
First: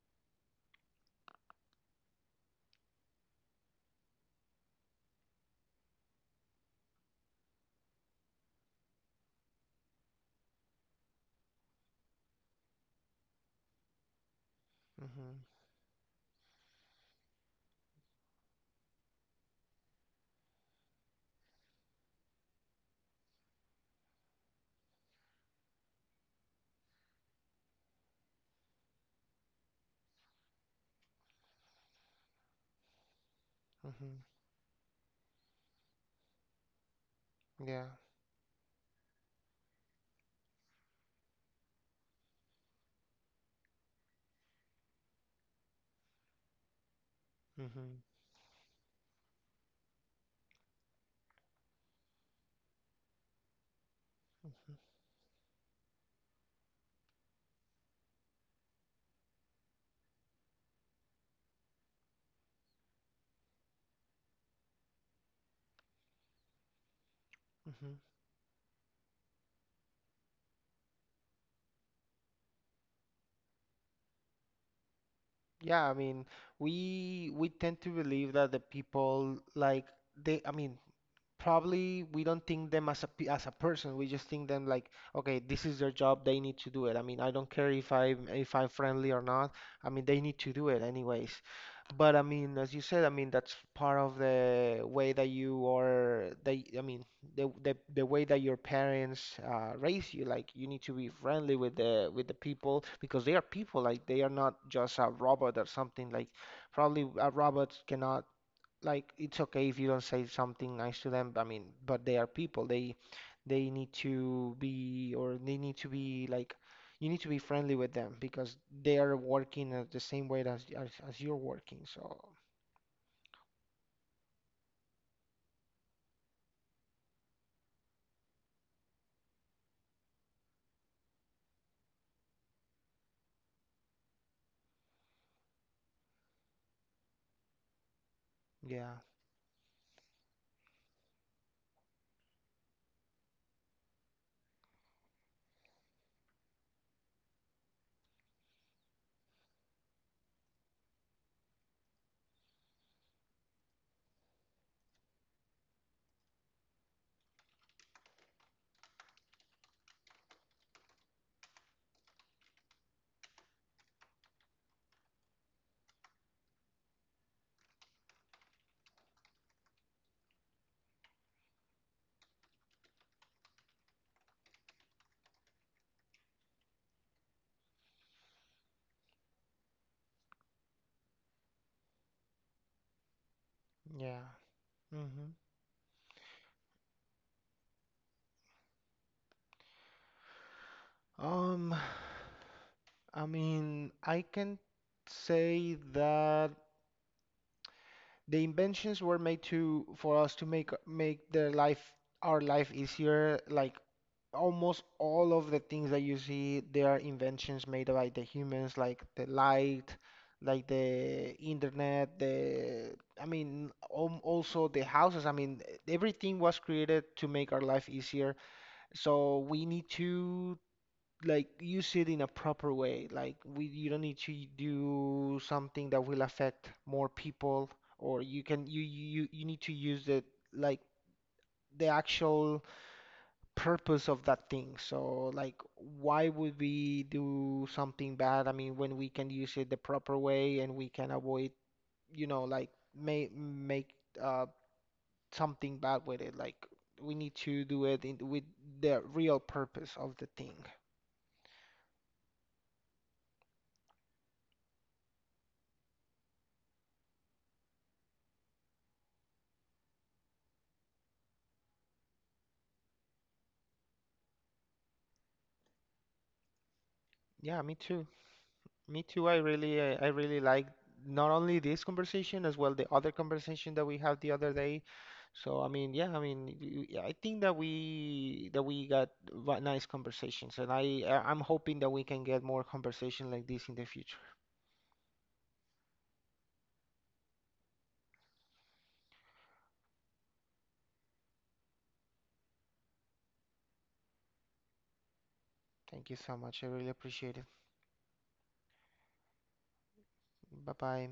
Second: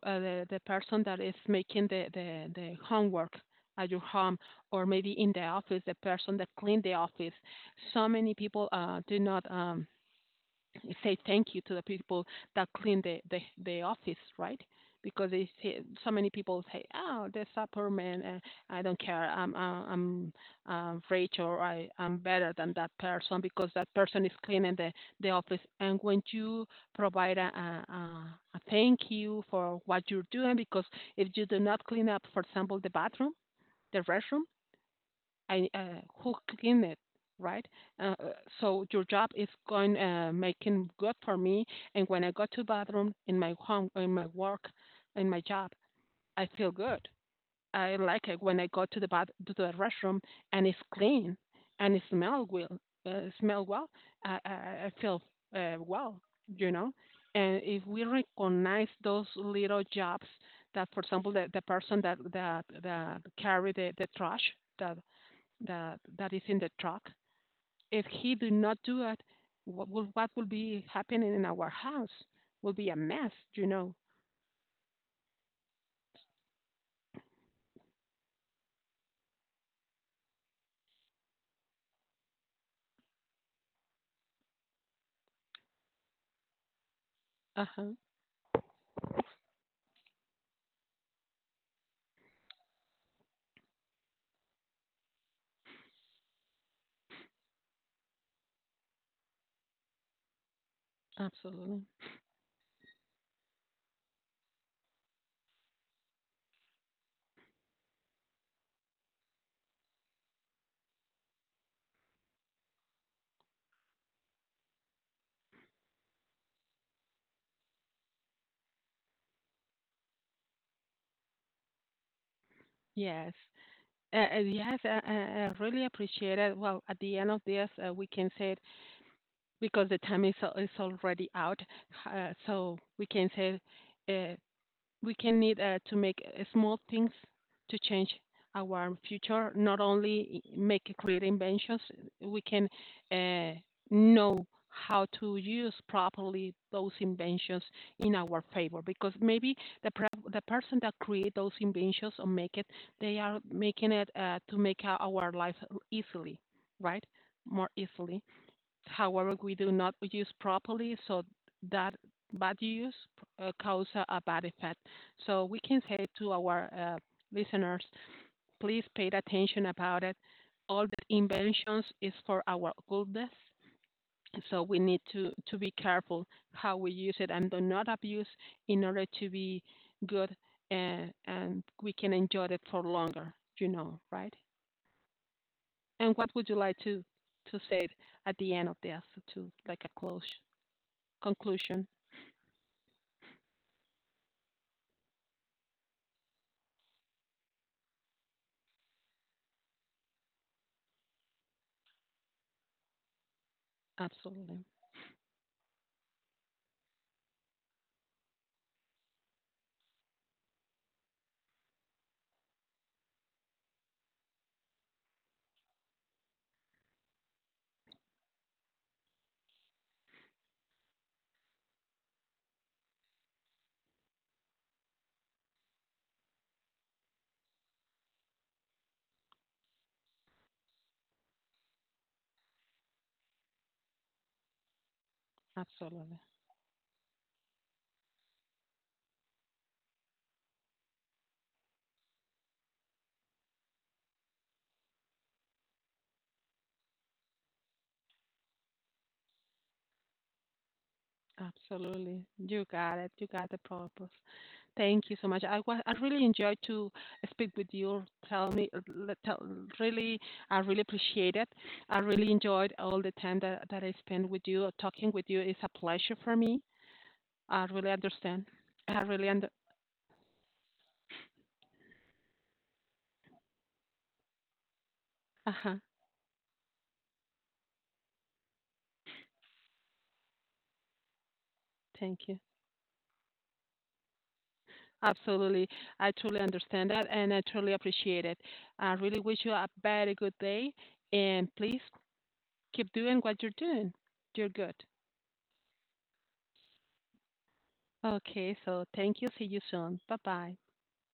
Speaker 1: the person that is making the homework at your home, or maybe in the office, the person that clean the office, so many people do not say thank you to the people that clean the office, right? Because
Speaker 2: mm-hmm,
Speaker 1: they say, so many people say, "Oh, the superman, I don't care. I'm rich, or I'm better than that person because that person is cleaning the office." And when you provide a a thank you for what you're doing, because if you do not clean up, for example, the bathroom, the
Speaker 2: mm-hmm,
Speaker 1: restroom, I who clean it, right?
Speaker 2: yeah.
Speaker 1: Uh, uh, so your job is going making good for me, and when I go to bathroom in my home, in my work, in my job, I feel good. I
Speaker 2: Mm-hmm,
Speaker 1: like it when I go to the bath to the restroom and it's clean and it smell well. Smell well. I I,
Speaker 2: mm-hmm,
Speaker 1: I feel well, you know. And if we recognize those little jobs, that for example, the person that carry the trash, that that is in the truck.
Speaker 2: mm-hmm.
Speaker 1: If he do not do it, what will be happening in our house? Will be a mess, you know.
Speaker 2: Yeah, I mean, we tend to believe that the people like they, I mean, probably we don't think them as as a person. We just think them like, okay, this is their job, they need to do it. I mean, I don't
Speaker 1: Uh
Speaker 2: care
Speaker 1: huh.
Speaker 2: if I if I'm friendly or not. I mean, they need to do it anyways. But I mean, as you said, I mean, that's part of the way that you are, they, I mean, the way that your parents raise you. Like you need to be friendly
Speaker 1: Absolutely.
Speaker 2: with the people because they are people. Like they are not just a robot or something. Like probably a robot cannot. Like it's okay if you don't say something nice to them. I mean, but they are people. They need to be or they need to be like you need to be friendly with them because they are working at the same way as as you're working. So
Speaker 1: Yes. Yes, I really appreciate it. Well, at the end of this, we can say it because the time is, is already out. So we can say uh, we can need to make small things to change our
Speaker 2: yeah,
Speaker 1: future. Not only eh, make create inventions, we can uh, know how to use properly those inventions in our favor. Because maybe the the person that create those inventions or make it, they are making it to make our life easily, right? More easily, however, we do not use properly, so that bad use cause a bad effect. So we can say to our listeners, please pay attention about it. All the inventions is for our goodness, so we need to be careful how we use it, and do not abuse, in order to be good, and we can enjoy it for longer, you know,
Speaker 2: yeah.
Speaker 1: right?
Speaker 2: hmm
Speaker 1: And what would you like to say at the end of this, to like a close?
Speaker 2: Um.
Speaker 1: Conclusion.
Speaker 2: I mean, I can say that the inventions were made to for us to make their life our life easier. Like
Speaker 1: Absolutely.
Speaker 2: almost all of the things that you see, they are inventions made by the humans, like the light, like the internet, also the houses. I mean, everything was created to make our life easier. So we need to like use it in a proper way. Like you don't need to do something that will affect more people, or you can you need to use it like the actual purpose of that thing. So like
Speaker 1: Absolutely.
Speaker 2: why would we do something bad? I mean, when we can use it the proper way and we can avoid, you know, like make uh something bad with it. Like we need to do it in, with the real purpose of the thing.
Speaker 1: Absolutely. You got it. You got the purpose. Thank you so much. I really enjoyed to speak with you. Tell me, really, I really appreciate it. I really enjoyed all the time that I spent with you, talking with you. It's a pleasure for me.
Speaker 2: Yeah,
Speaker 1: I
Speaker 2: me
Speaker 1: really
Speaker 2: too.
Speaker 1: understand. I
Speaker 2: Me
Speaker 1: really
Speaker 2: too.
Speaker 1: under,
Speaker 2: I really like not only this conversation as well the other conversation that we had the other day. So I
Speaker 1: uh-huh.
Speaker 2: mean, yeah, I mean, I think that we got nice conversations, and I I'm hoping that we can
Speaker 1: Thank you.
Speaker 2: get more conversation like this in the future.
Speaker 1: Absolutely. I truly understand that, and I truly appreciate it. I really wish you a very good day, and please keep doing what you're doing. You're good.
Speaker 2: Thank you so much. I really appreciate it.
Speaker 1: Okay, so thank you. See you soon. Bye bye.
Speaker 2: Bye bye.